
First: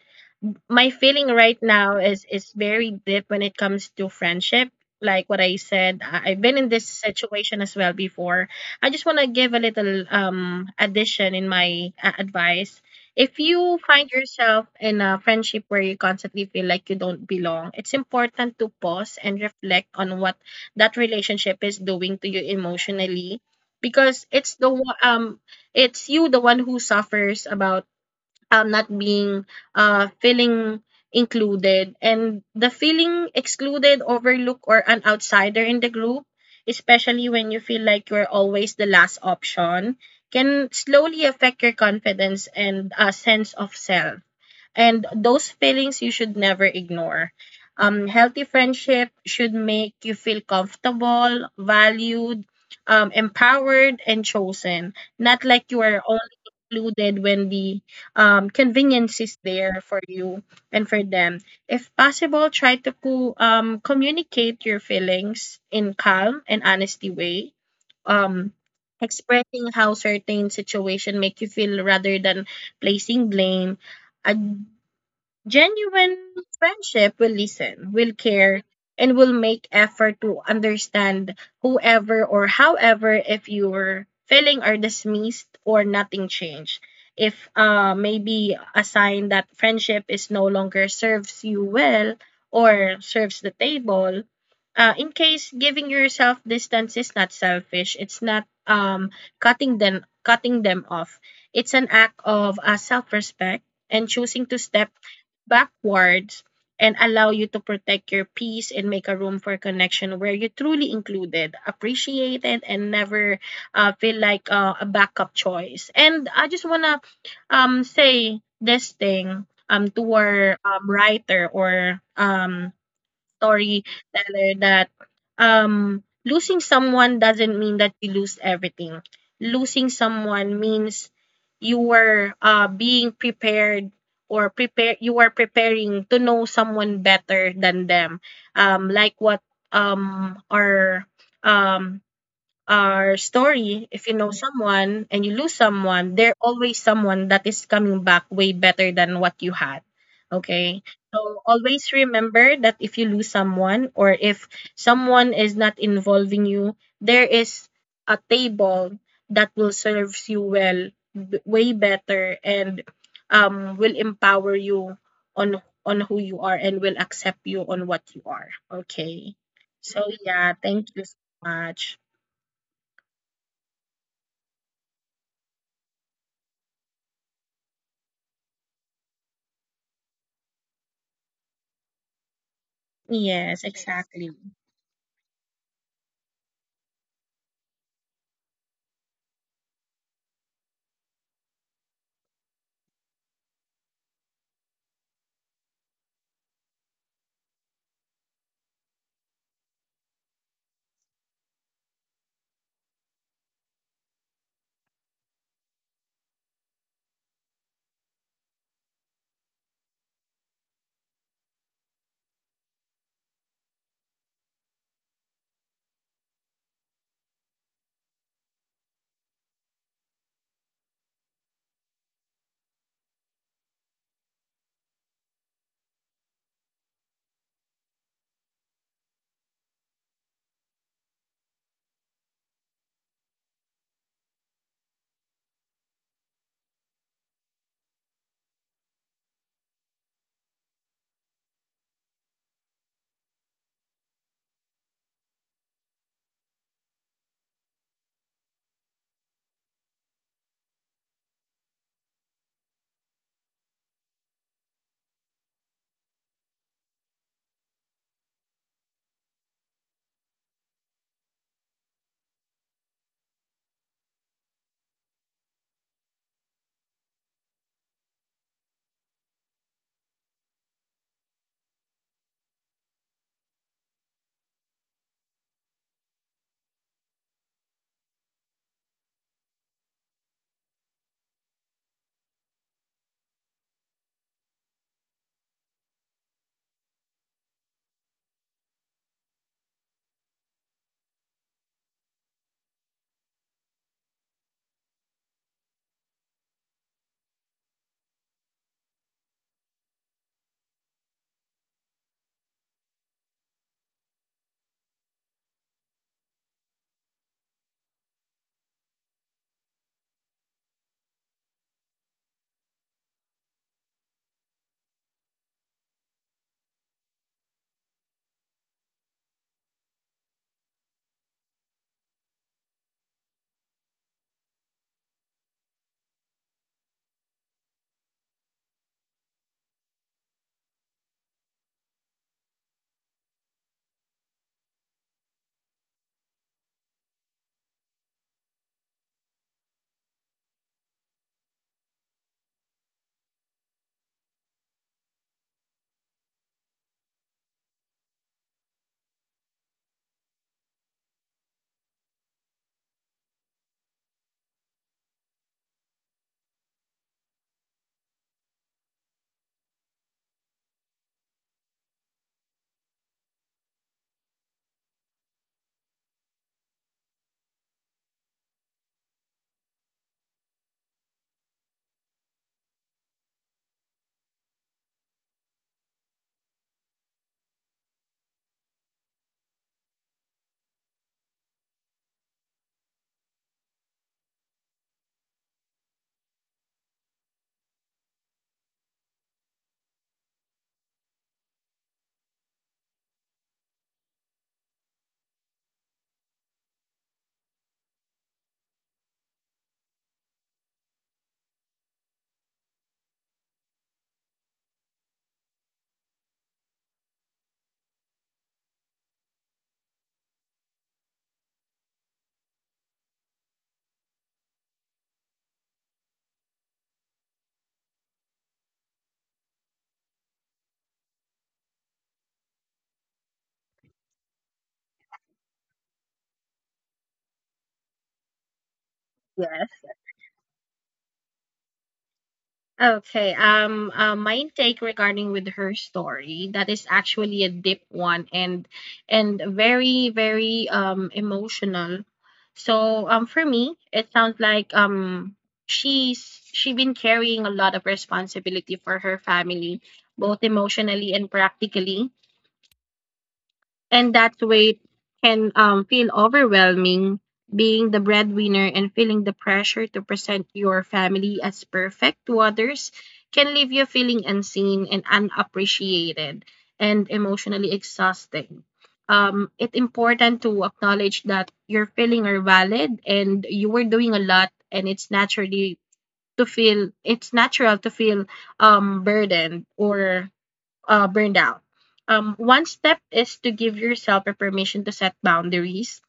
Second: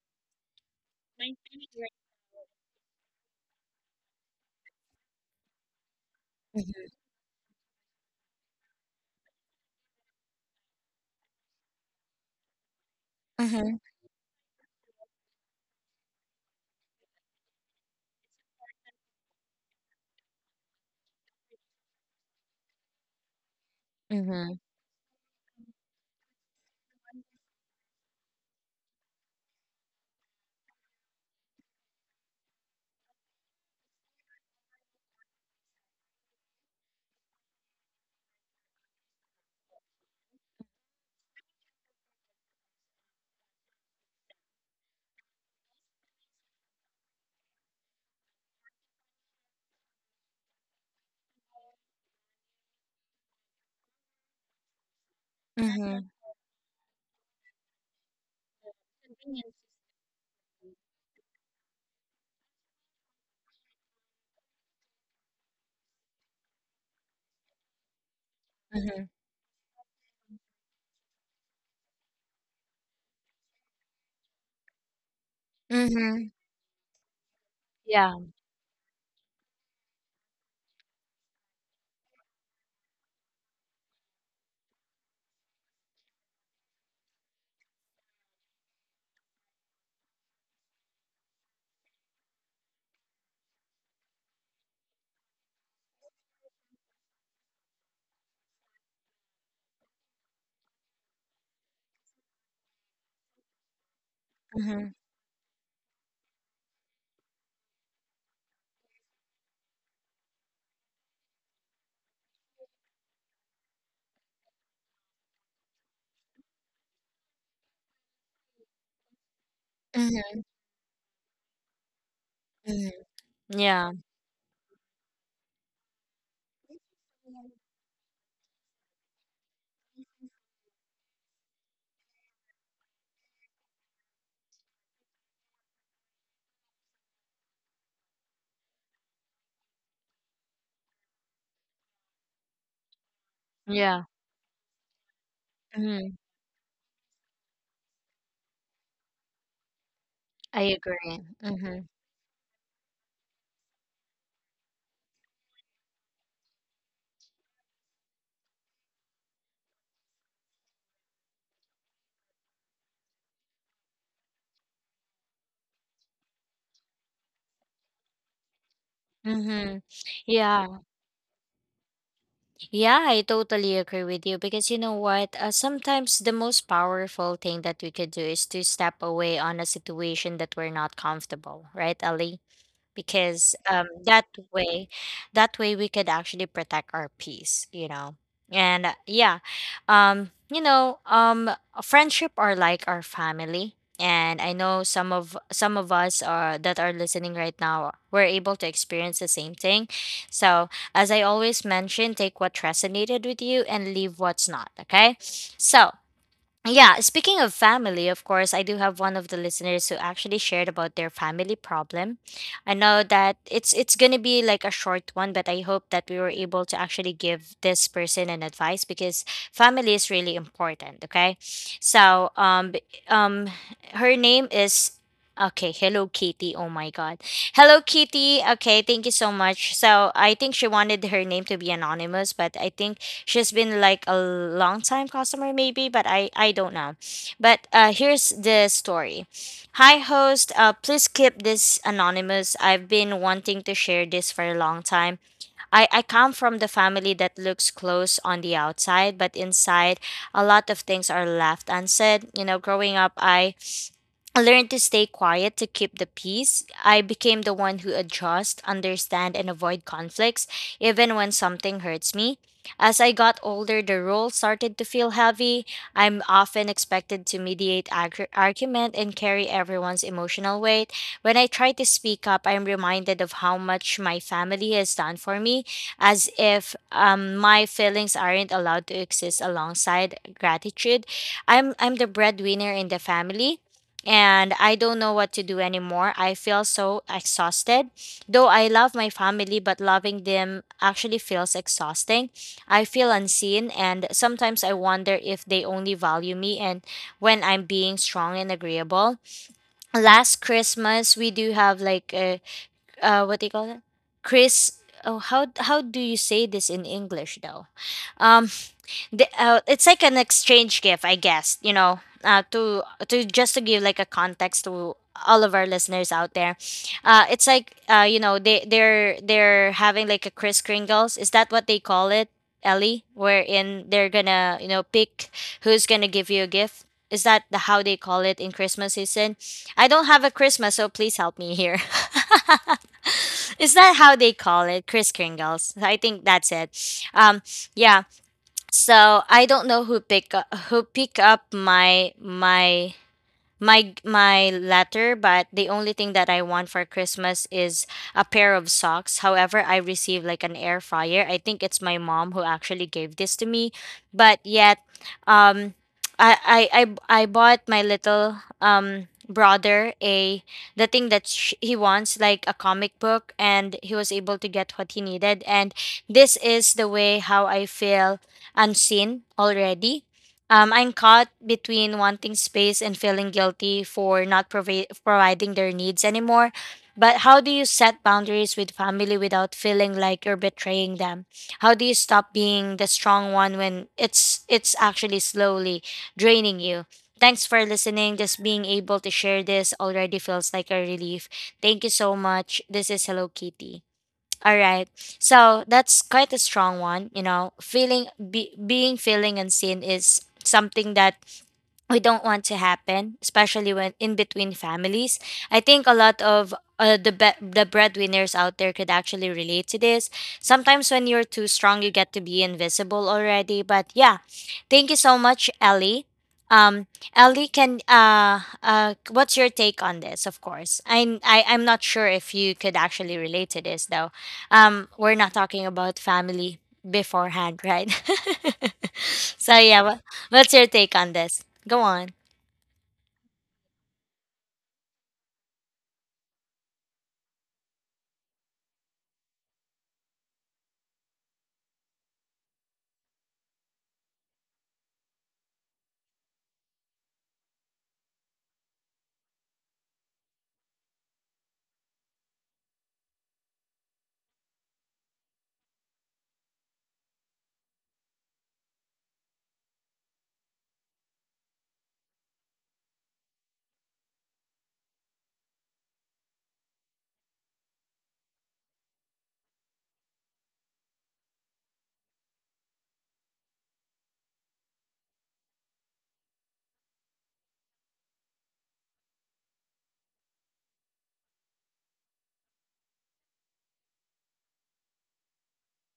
my feeling right now is very deep when it comes to friendship. Like what I said, I've been in Mm-hmm. this situation as well before. I just want to give a little addition in my advice. If Mm-hmm. you find yourself in a friendship where you constantly feel like you don't belong, it's important to pause and reflect on what that relationship is doing to you emotionally, because Mm-hmm. it's it's you the one who suffers about not being feeling included, and the feeling excluded, overlooked, or an outsider in the group, especially when you feel like you're always the last option, can slowly affect your confidence and a sense of self. And those feelings you should never ignore. Healthy friendship should make you feel comfortable, valued, empowered, and chosen. Not like you are Mm-hmm. only included when the convenience is there for you and for them. If possible, try to communicate your feelings in calm and honesty way. Um, Mm-hmm. expressing how certain situation make you feel rather than placing blame. Mm-hmm. Genuine friendship will listen, will Yeah. care, and will make effort to understand. Whoever or however, if you're feeling are dismissed or nothing changed. If Maybe a sign that friendship is no longer serves you well or serves the table. Uh, in case giving yourself distance is not selfish, it's not cutting them off. It's an act of self-respect and choosing to step Mm-hmm. backwards and allow you to protect your peace and make a room for connection where you're truly included, appreciated, and never feel like a backup choice. And I just want to say this thing to Mm-hmm. our writer or Hmm. Yeah. storyteller that losing someone doesn't mean that you lose everything. Losing someone means you were being prepared or prepare you are preparing to know someone better than them. Um, like what um our um our story, if Yeah. you know someone and you lose someone, Mm-hmm. there always someone that is coming back way better than what you had. I Okay. agree. So Mm-hmm. always remember that if you lose someone, or if someone is not involving you, there is a table that will serves you well, way better, and will empower you on who you are and will accept you on what you are. Okay. Mm-hmm. So yeah, Yeah. thank you so much. Yeah, I totally agree with you, because you know what? Sometimes the most powerful thing that we could do is to step away on a situation that we're not comfortable, right, Ali? Because Yes, um, exactly. that way, that way we could actually protect our peace, you know. And yeah, you know, friendship are like our family, and I know some of us are that are listening right now were able to experience the same thing. So as I always mention, take what resonated with you and leave what's not, okay? So yeah, speaking of family, of course, I do have one of the listeners who actually shared about their family problem. I know that it's going to be like a short one, but I hope that we were able to actually give this person an advice, because family is really important, okay? So, um her name is. Okay, Hello Kitty. Oh my god. Hello Kitty. Okay, thank you so much. So, I think she wanted her name to be anonymous, but I think she's been like a long time customer, maybe, but I don't know. But uh, here's the story. Hi host, uh, please keep this anonymous. I've been wanting to share this for a long time. I come from the family that looks close on the outside, but inside a lot of things are left unsaid, you know. Growing up, I learned to stay quiet to keep the peace. I became the one who adjust, understand, and avoid conflicts, even when something hurts me. As I got older, the role started to feel heavy. I'm often expected to mediate argument and carry everyone's emotional weight. When I try to speak up, I'm reminded of how much my family has done for me, as if my feelings aren't allowed to exist alongside gratitude. I'm the breadwinner in the family and I don't know what to do anymore. I feel so exhausted. Though I love my family, but loving them actually feels exhausting. I feel unseen, and sometimes I wonder if they only value me and when I'm being strong and agreeable. Last Christmas, we do have like a what do you call it? Chris. Oh, how do you say this in English though? Um, the, it's like an exchange gift, I guess. To just to give like a context to all of our listeners out there, it's like they're having like a Kris Kringles. Is that what they call it, Ellie? Wherein they're gonna pick who's gonna give you a gift. Is that the, how they call it in Christmas season? I don't have a Christmas, so please help me here. Is that how they call it, Kris Kringles? I think that's it. Um, yeah. So I don't know who pick up my letter, but the only thing that I want for Christmas is a pair of socks. However, I received like an air fryer. I think it's my mom who actually gave this to me, but yet, um I bought my little brother a the thing that sh- he wants like a comic book, and he was able to get what he needed. And this is the way how I feel unseen already. I'm caught between wanting space and feeling guilty for not providing their needs anymore. But how do you set boundaries with family without feeling like you're betraying them? How do you stop being the strong one when it's actually slowly draining you? Thanks for listening. Just being able to share this already feels like a relief. Thank you so much. This is Hello Kitty. All right. So that's quite a strong one, you know. Feeling be, being feeling unseen is something that we don't want to happen, especially when in between families. I think a lot of the breadwinners out there could actually relate to this. Sometimes when you're too strong, you get to be invisible already. But yeah, thank you so much, Ellie. Um, Ellie, can what's your take on this? Of course, I'm I am not sure if you could actually relate to this though. We're not talking about family beforehand, right? So Yes. yeah, what's your take on this? Go on. Okay. My take regarding with her story that is actually a deep one and very very emotional. So for me it sounds like she's she been carrying a lot of responsibility for her family, both emotionally and practically. And that weight can feel overwhelming. Being the breadwinner and feeling the pressure to present your family as perfect to others can leave you feeling unseen and unappreciated and emotionally exhausting. It's important to acknowledge that your feelings are valid and you were doing a lot, and it's naturally to feel, it's natural to feel burdened or burned out. One step is to give yourself a permission to set boundaries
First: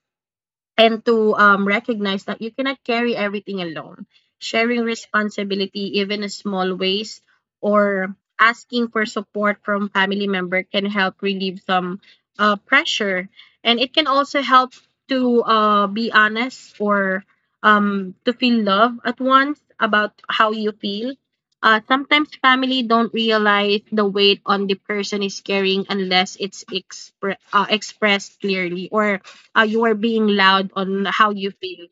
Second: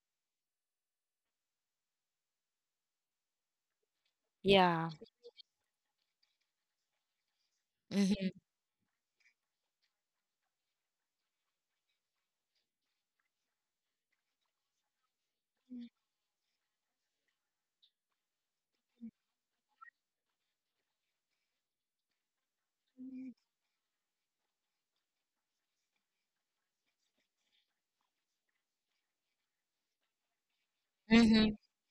and to recognize that you cannot carry everything alone. Sharing Yeah. responsibility, even in small ways, or Mm-hmm. asking for support from family member can help relieve some pressure, and it can also help to be honest or to feel love at once about how you feel. Sometimes family don't realize the weight on the person is carrying unless it's expressed clearly or you are being loud on how you Mm-hmm. feel.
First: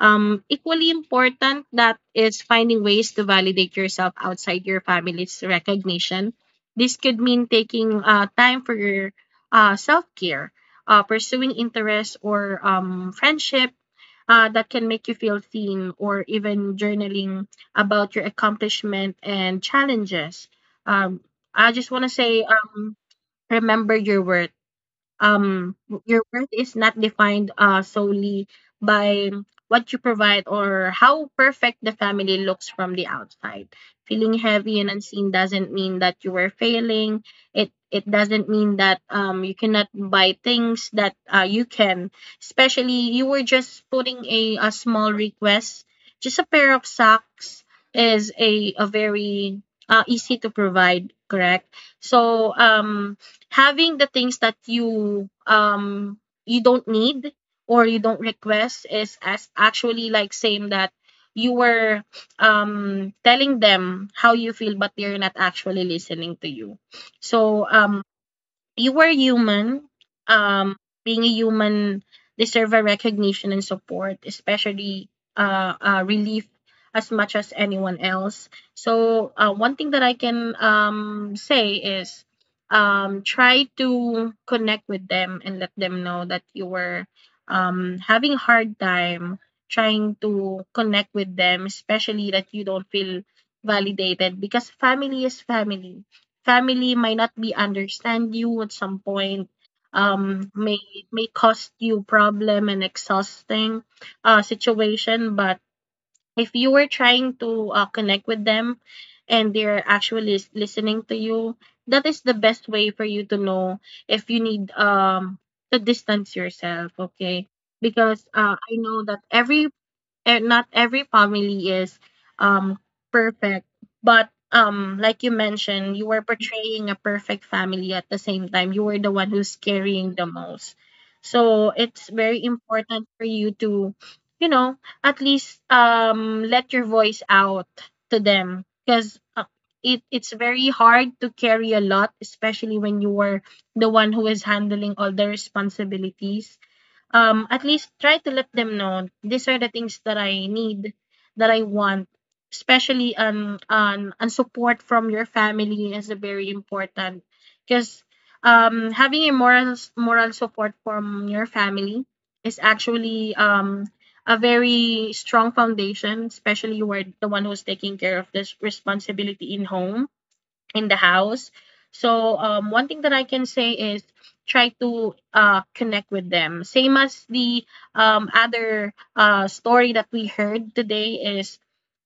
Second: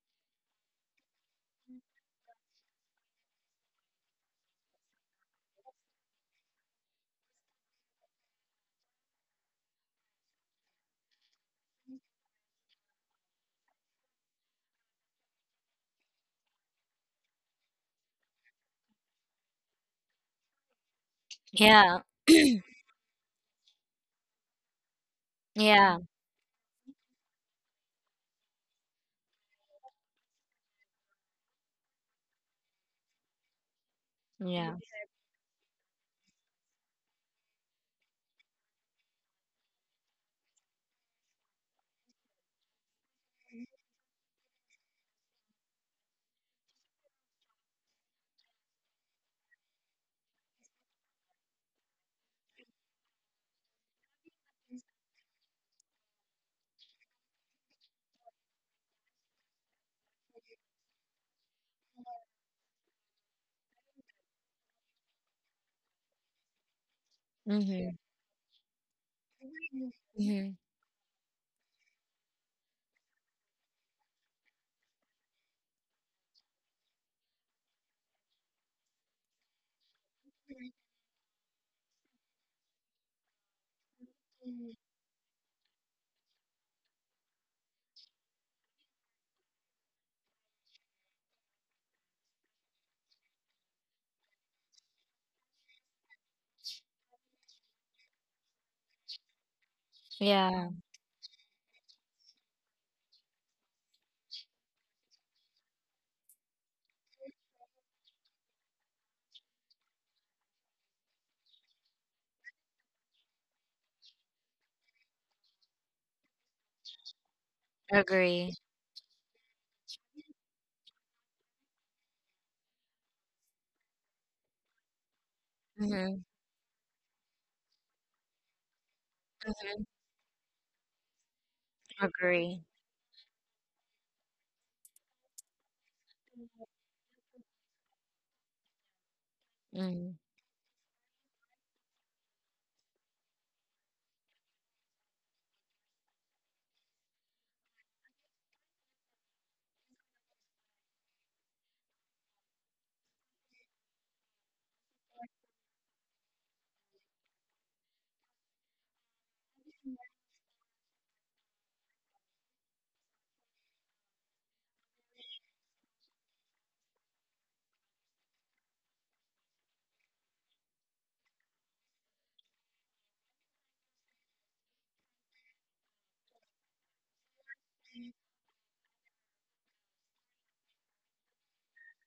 Equally important that is finding ways to validate yourself outside your family's recognition. This could mean taking time for your self care, pursuing interests or friendship that can make you feel seen, or even journaling about your accomplishment and challenges. Um, I just Yeah. want to say, remember your worth. um Yeah. your worth is not defined solely by what you provide or how perfect the family looks from the outside. Feeling Yeah. heavy and unseen doesn't mean that you were failing. It doesn't mean that you cannot buy things that you can, especially you were just putting a small request, just a pair of socks is a very easy to provide, correct? So having the things that you you don't need or you don't request is as actually like same that you were telling them how you feel but they're not actually listening to you. So Mm-hmm. You were human. Mm-hmm. Um, being a human deserve a recognition and support, especially relief, as much as anyone else. So one thing that I can say is try to connect with them and let them know that you were having a hard time trying to connect with them, especially that you don't feel validated, because family is family. Family might not be understand you at some point. um Yeah. may may cost you problem and exhausting situation. But if you were trying to connect with them and they're actually listening to you, that is the best way for you to know if you need to distance yourself. Okay? Because Agree. I know that every, and not every family is um perfect. But like you mentioned, you Mm-hmm. were portraying a perfect family, at the same time you were the one who's carrying the most. So it's very Agree. important for you to, you know, at least let your voice out to them, because it, Mm-hmm. it's very hard to carry a lot, especially when you were the one who is handling all the responsibilities. Um, at least try to let them know these are the things that I need, that I want, especially on support from your family is very important, because having a moral support from your family is actually a very strong foundation, especially you are the one who's taking care of this responsibility in home, in the house. So one thing that I can say is, try to connect with them. Same as the other story that we heard today is,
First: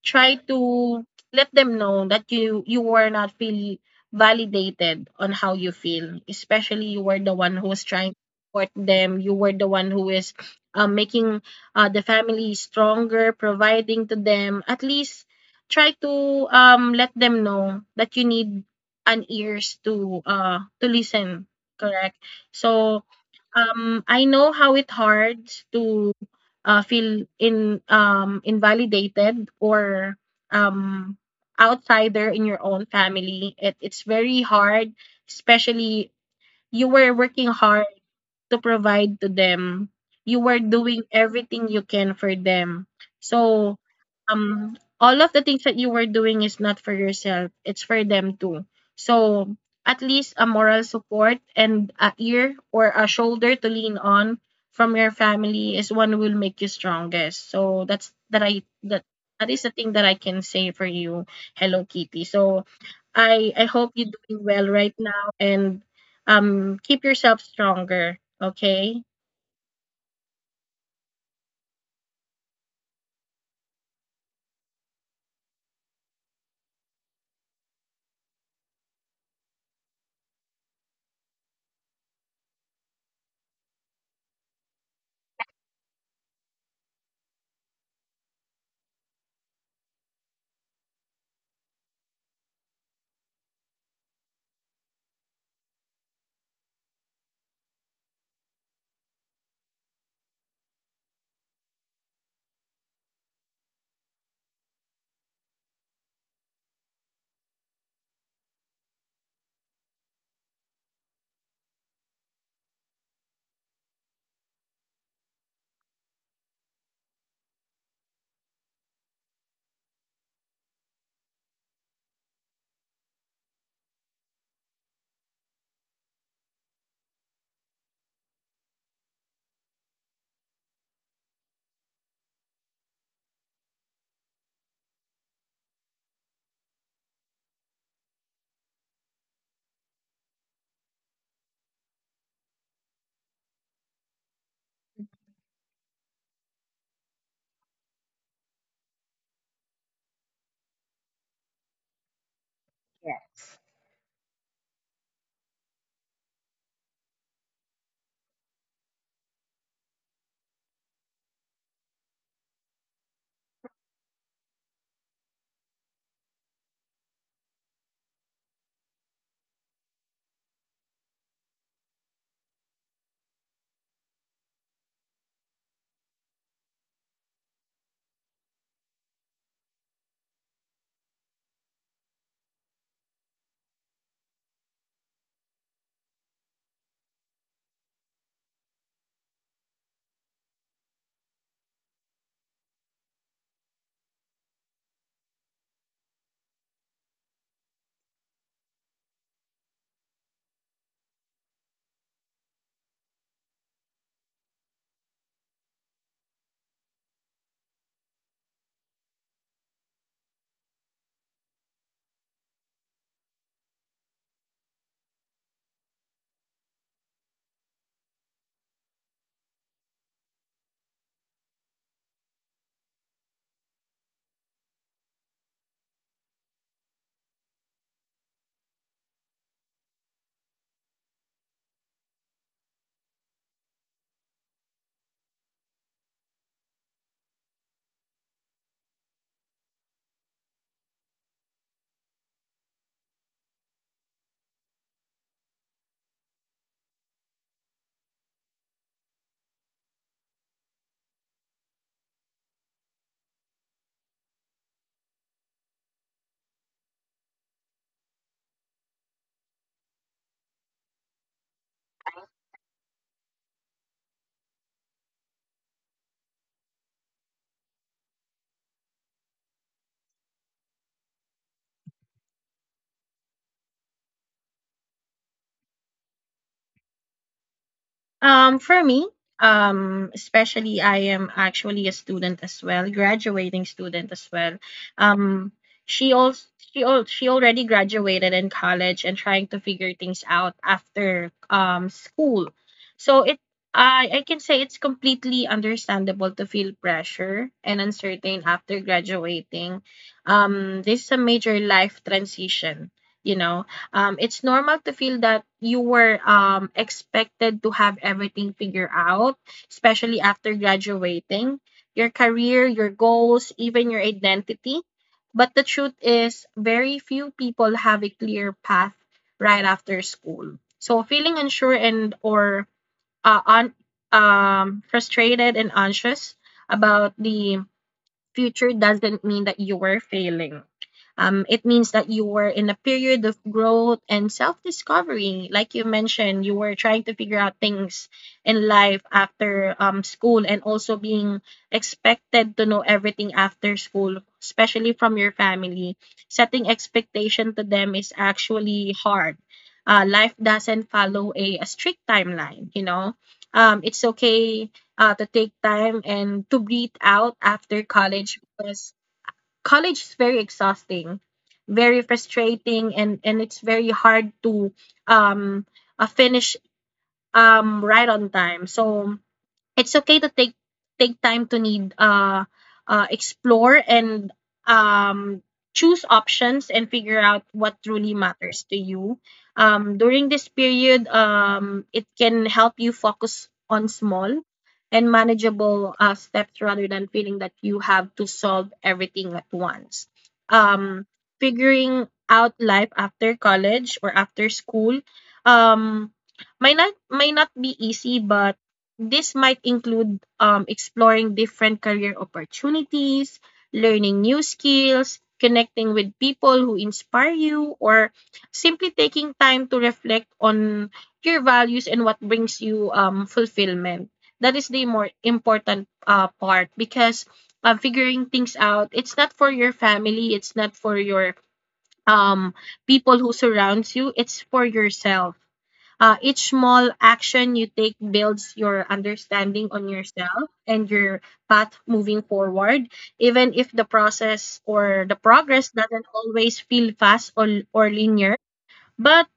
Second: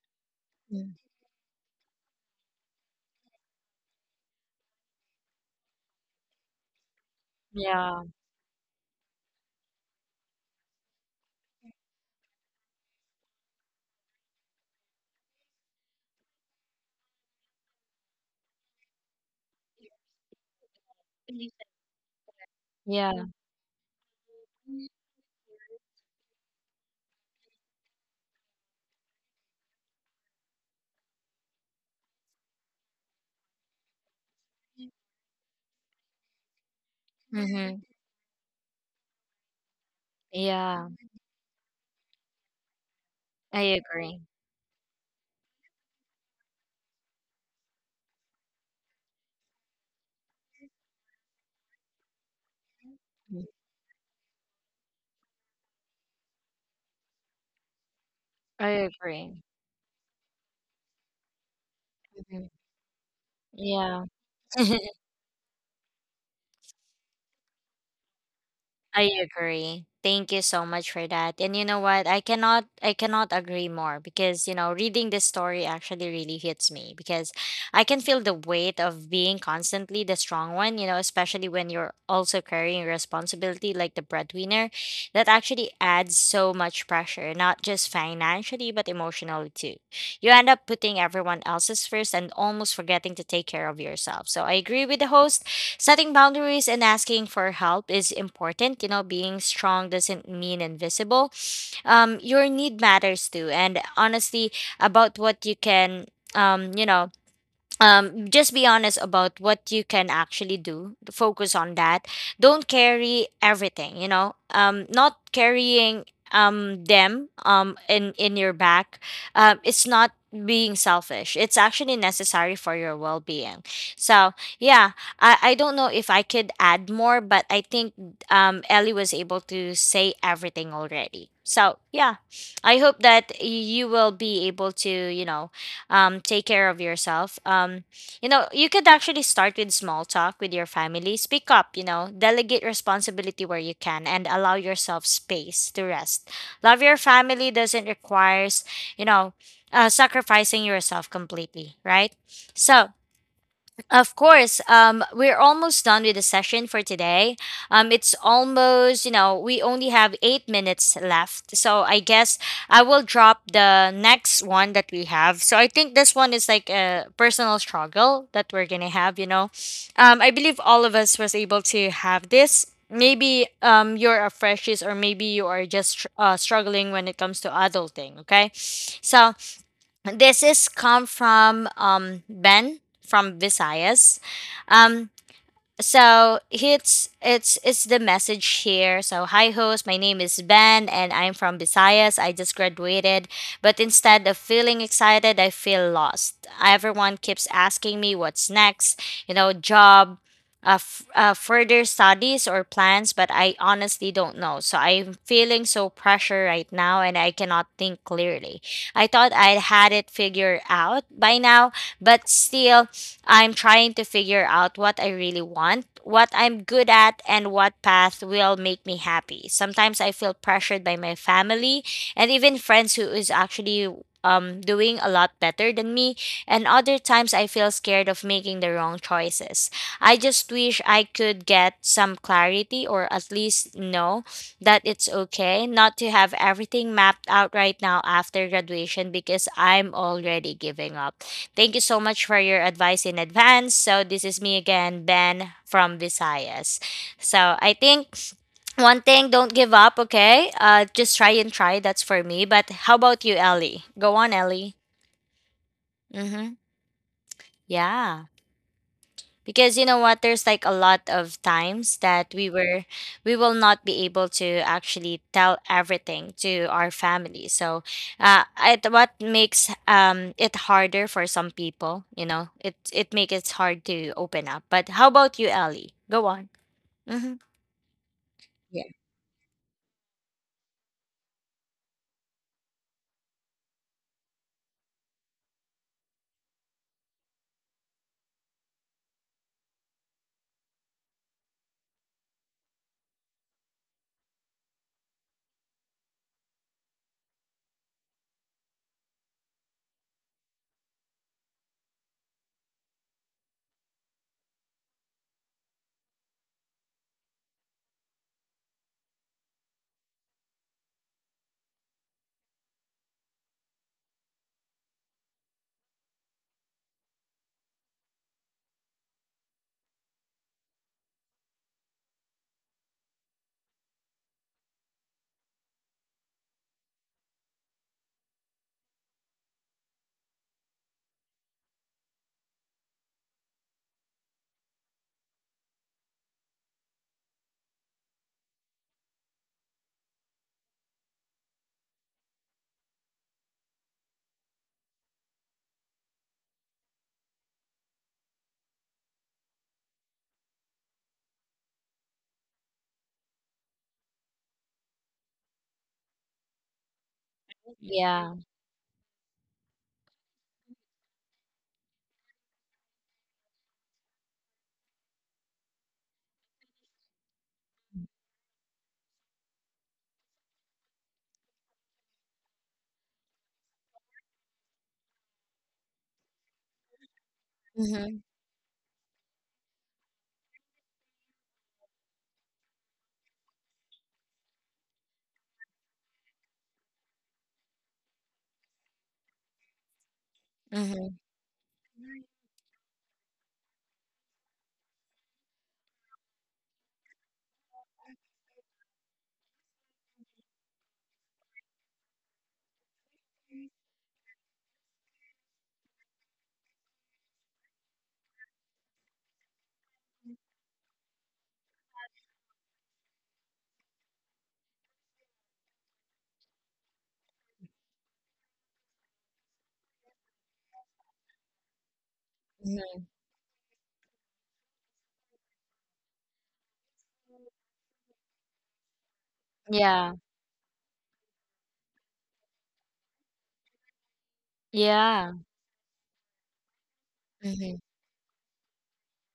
try to let them know that you were not really validated on how you feel. Especially you were the one who's Yeah. trying to support them. You were the one who is making the family stronger, providing to them. At least try to let them know that you need an ears to listen, correct? So Yeah. I know how it hard to feel in invalidated or um outsider in your own family. It, it's very hard, especially you were working Mm-hmm. hard to provide to them. You were Yeah. doing everything you can for them. So, I agree. All of the things that you were doing is not for yourself, it's for them too. So, at least a moral support and a ear or a Mm, shoulder to lean on from your family is one will make you strongest. So that's that I I that agree. that is the thing that I can say for you, Hello Kitty. Mhm. So I hope Yeah. you're doing well right now and keep yourself stronger. Okay. I agree. Thank you so much for that. And you know what? I cannot agree more, because you know, reading this story actually really hits me, because I can feel the weight of being constantly the strong one, you know, especially when you're also carrying responsibility like the breadwinner. That actually adds so much pressure, not just financially but emotionally too. You end up putting everyone else's first and almost forgetting to take care of yourself. So I agree with the host. Setting boundaries and asking for help is important. You know, being strong doesn't mean invisible. Your need matters too. And honestly, about what you can, you know, just be honest about what you can actually do. Focus on that. Don't carry everything. You know, not carrying them in your back. It's not being selfish. It's actually necessary for your well being. So yeah, I don't know if I could add more, but I think Ellie was able to say everything already. So yeah, I hope that you will be able to you know take care of yourself. You know, you could actually start with small talk with your family. Speak up, you know, delegate responsibility where you can, and allow yourself space to rest. Love your family doesn't requires, you know, sacrificing yourself completely, right? So, Yes. of course. We're almost done with the session for today. It's almost, you know, we only have 8 minutes left. So I guess I will drop the next one that we have. So I think this one is like a personal struggle that we're gonna have, you know. I believe all of us was able to have this. Maybe you're a freshies, or maybe you are just struggling when it comes to adulting. Okay, so this is come from Ben from Visayas. Um, so it's the message here. So, hi host, my name is Ben and I'm from Visayas. I just graduated, but instead of feeling excited, I feel lost. Everyone keeps asking me what's next, you know, job, further studies or plans, but I honestly don't know, so I'm feeling so pressure right now and I cannot think clearly. I thought I had it figured out by now, but still, I'm trying to figure out what I really want, what I'm good at, and what path will make me happy. Sometimes I feel pressured by my family and even friends who is actually doing a lot better than me, and other times I feel scared of making the wrong choices. I just wish I could get some clarity, or at least know that it's okay not to have everything mapped out right now after graduation, because I'm already giving up. Thank you so much for your advice in advance. So this is me again, Ben from Visayas. So I think one thing, don't give up, okay? Just try and try. That's for me. But how about you, Ellie? Go on, Ellie. Mm-hmm. Yeah. Because you know what, there's like a lot of times that we will not be able to actually tell everything to our family. So it, what makes it harder for some people, you know, it makes it hard to open up. But how about you, Ellie? Go on. Mm-hmm. For Yeah. me, especially I am actually a student as well, graduating student as well. Um, she also she already graduated in college and trying to figure things out after school. So it I can say it's completely understandable to feel pressure and uncertain after graduating. This is a major life transition, you know it's normal to feel that you were expected to have everything figured out, especially after graduating, your career, your goals, even your identity. But the truth is, very few people have a clear path right after school. So feeling unsure and or uh, un, frustrated and anxious about the future doesn't mean that you were failing. It means that you were in a period of growth and self discovery. Like you mentioned, you were trying to figure out things in life after school and also being expected to know everything after school, especially from your family. Setting expectation to them is actually hard. Life doesn't follow a strict timeline, It's okay to take time and to breathe out after Yeah. college because college is very exhausting, very frustrating, and it's very hard to um finish right on time. So it's okay to take time to need explore and um choose options and figure out what truly Mm-hmm. matters to you during this period. It can help you focus on small and manageable steps rather than feeling that you have to solve everything at once. um Mm-hmm. Figuring out life after college or after school, um might not be easy, but this might include exploring different career opportunities, learning new skills, connecting with people who inspire you, or simply taking time to reflect on your values and what brings you fulfillment. That is the more important part because figuring things out, it's not for your family, it's not for your um, Mm-hmm. people who surrounds you, it's for yourself. Each small action you take builds your understanding on Yeah. yourself and your path moving forward, even if the process or the Yeah. progress doesn't always feel fast or, Mm-hmm. Linear. But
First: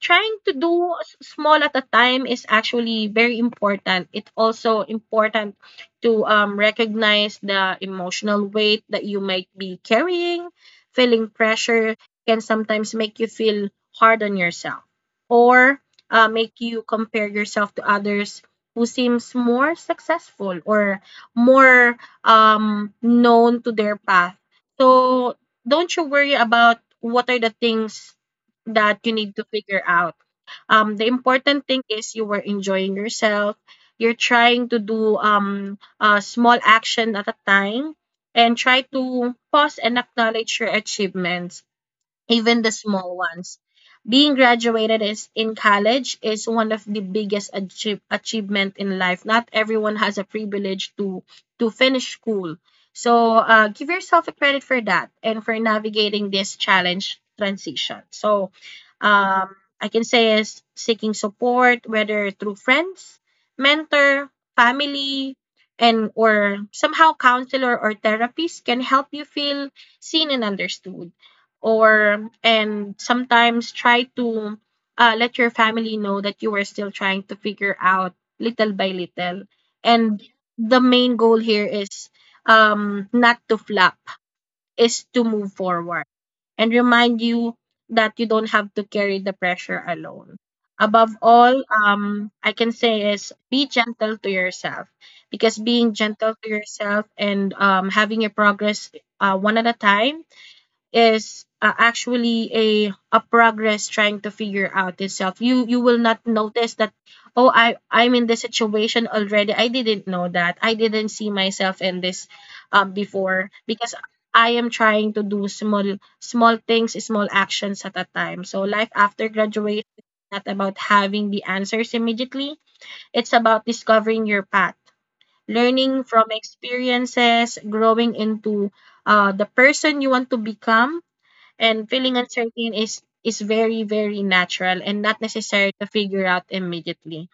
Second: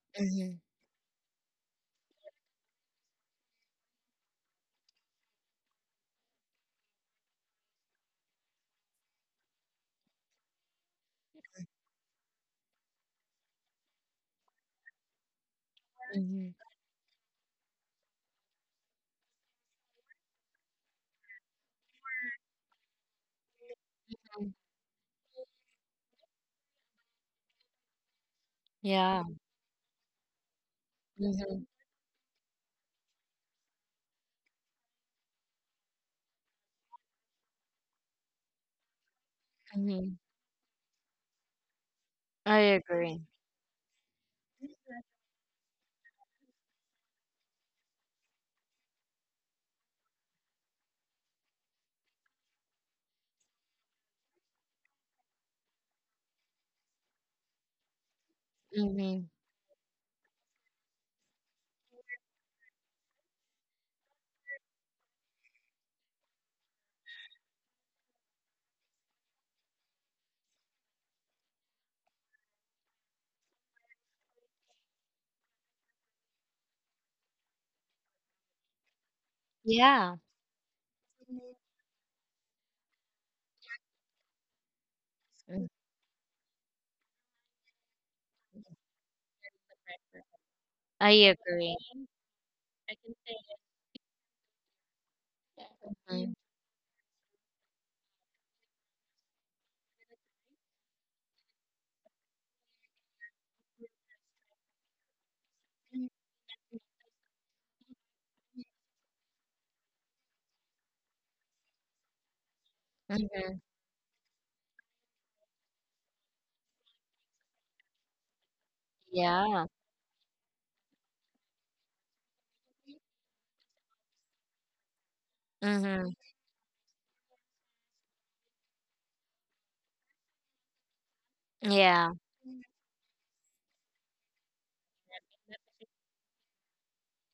trying to Mm-hmm. do small at a time is actually very important. It's also important to recognize the emotional weight that you might be carrying. Feeling pressure can sometimes make you feel hard on yourself, or Mm-hmm. make you compare yourself to others who seems more successful or more known to their path. So don't you worry about what are the things that you Yeah. need to figure out. The Mm-hmm. important thing is you were enjoying yourself. You're trying to do a small action at a time and try to pause and Mm-hmm. acknowledge your achievements, I even the small agree. ones. Being graduated is in college is one of the biggest achievement in life. Not everyone has a privilege to finish school. So give yourself a credit for that and for navigating this challenge transition. So Mm-hmm. I can say is seeking support, whether through friends, mentor, family, and or somehow counselor or therapist can help you feel seen and understood, or and sometimes try to let your family know that you are still trying to figure out little by little, Yeah. and the main goal here is not to flop, is to move Mm. forward and remind you that you don't have to carry the pressure alone. Above I all, agree. I can say is be gentle to yourself, because being gentle to yourself and having your progress one at a time is actually a progress trying to figure out itself. You will not notice that, oh, I'm in this situation already. I didn't know that. I didn't see myself in this before, Mhm. because I am trying to do small things, small actions at a time. So life after Yeah. graduation is not about having the answers immediately. It's about discovering your path, learning Mhm. from experiences, growing into the person you want to become, and Yeah. feeling uncertain is very very natural and not necessary to figure out immediately.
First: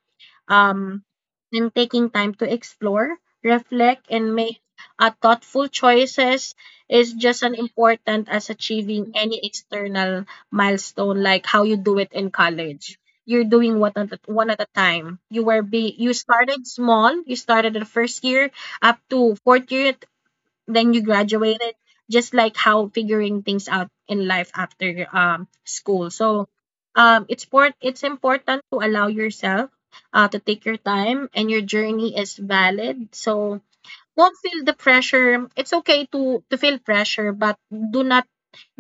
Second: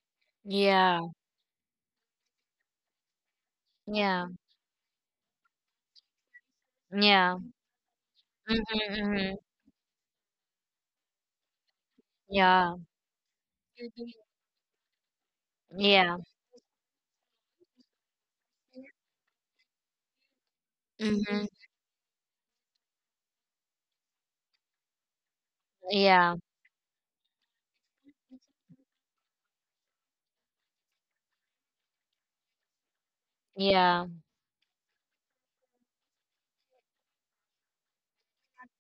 Um, Yeah. and taking time to explore, reflect, Yeah. and make a thoughtful choices is Yeah. just as important as Mhm. achieving any Mhm. external milestone, like how you do it in Yeah. college. You're doing what one at a time. You were be You Yeah. started small. You started the first year up to fourth year, then you Mhm. graduated, just like how figuring things out in life after school. Yeah. So it's important to allow yourself to take your time, and your journey is valid. So Yeah. don't feel the pressure. It's okay to feel pressure, but do not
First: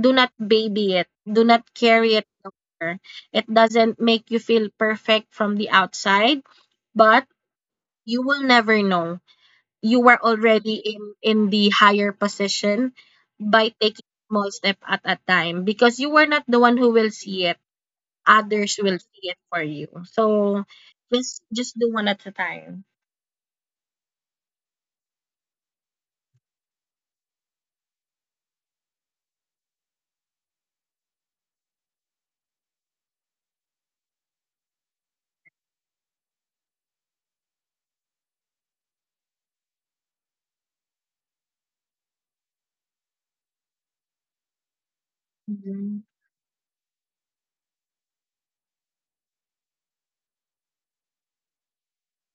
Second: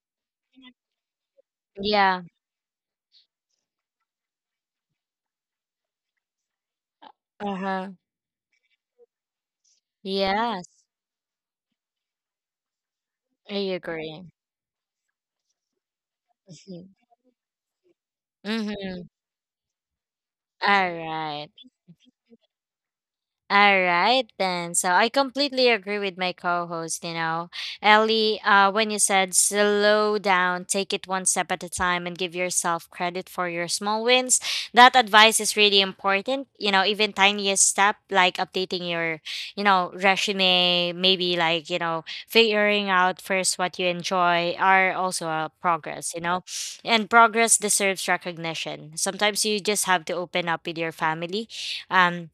do not baby it, do not carry Yeah. it longer. It doesn't make you feel perfect from the outside, but Uh-huh. you will never know, you were Yes. already in the higher position I by taking agree. small step at a time, because you were not the one Mhm. who will see it. Others will Mhm. see it for you. So All just right. just do one at a time. All right, then. So I completely agree with my co host, you know. Ellie, when you said slow down, take it one step at a time, and give yourself credit for your small wins, that advice is really important. You know, even tiniest step like updating your, you know, resume, maybe like, you know, figuring out first what you enjoy are also a Mhm. progress, you know. And progress deserves recognition. Sometimes you just have to open up with your family. Um,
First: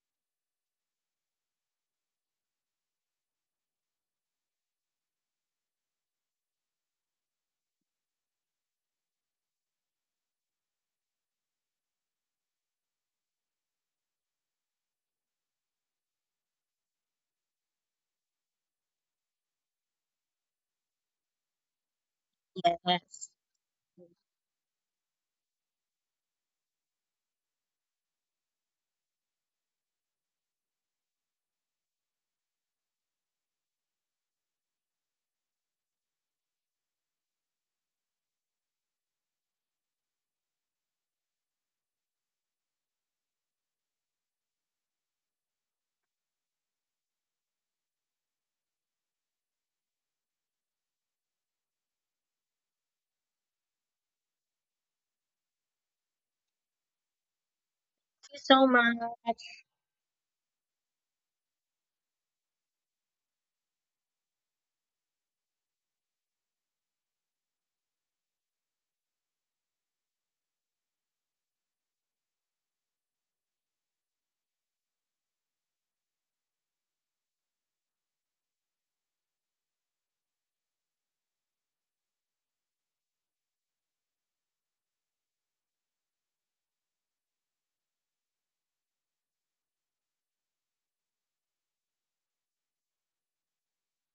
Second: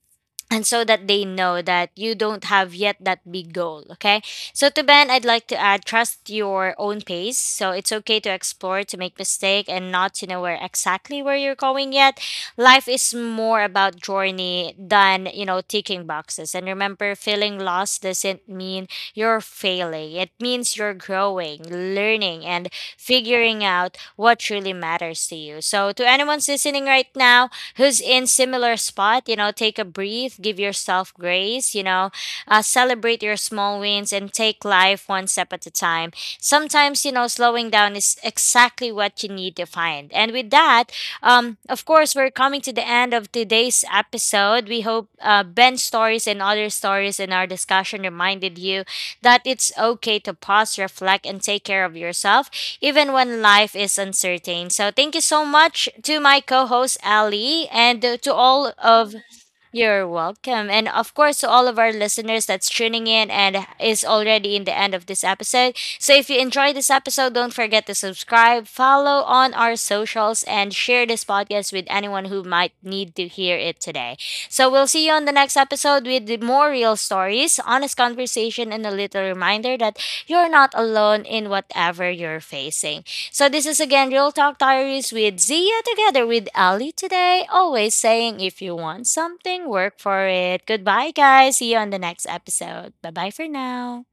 and so that they know that you don't have yet that big goal. Okay, so to Ben, I'd like to add, trust your own pace. So it's okay to explore, to make mistake and not to know where exactly where you're going yet. Life is more about journey than, you know, ticking boxes. And remember, feeling lost doesn't mean you're failing. It means you're growing, learning, and Yes, figuring out thank what truly matters to you. So to anyone's listening right now who's in similar spot, you know, take a breath, give yourself grace, you know, celebrate your small wins and take life one step at a time. Sometimes, you know, slowing down is exactly what you need to find. And with that, of course, we're coming to the end of today's episode. We hope Ben's stories and other stories in our discussion reminded you that it's okay to pause, reflect, and take care of yourself even when life is uncertain. So thank you so much to my co host, Ali, and to you so all of much. you're welcome. And of course, to all of our listeners that's tuning in and is already in the end of this episode. So if you enjoyed this episode, don't forget to subscribe, follow on our socials, and share this podcast with anyone who might need to hear it today. So we'll see you on the next episode with the more real stories, honest conversation, and a little reminder that you're not alone in whatever you're facing. So this is again Real Talk Diaries with Zia, together with Ali today. Always saying, if you want something, work for it. Goodbye, guys. See you on the next episode. Bye bye for now.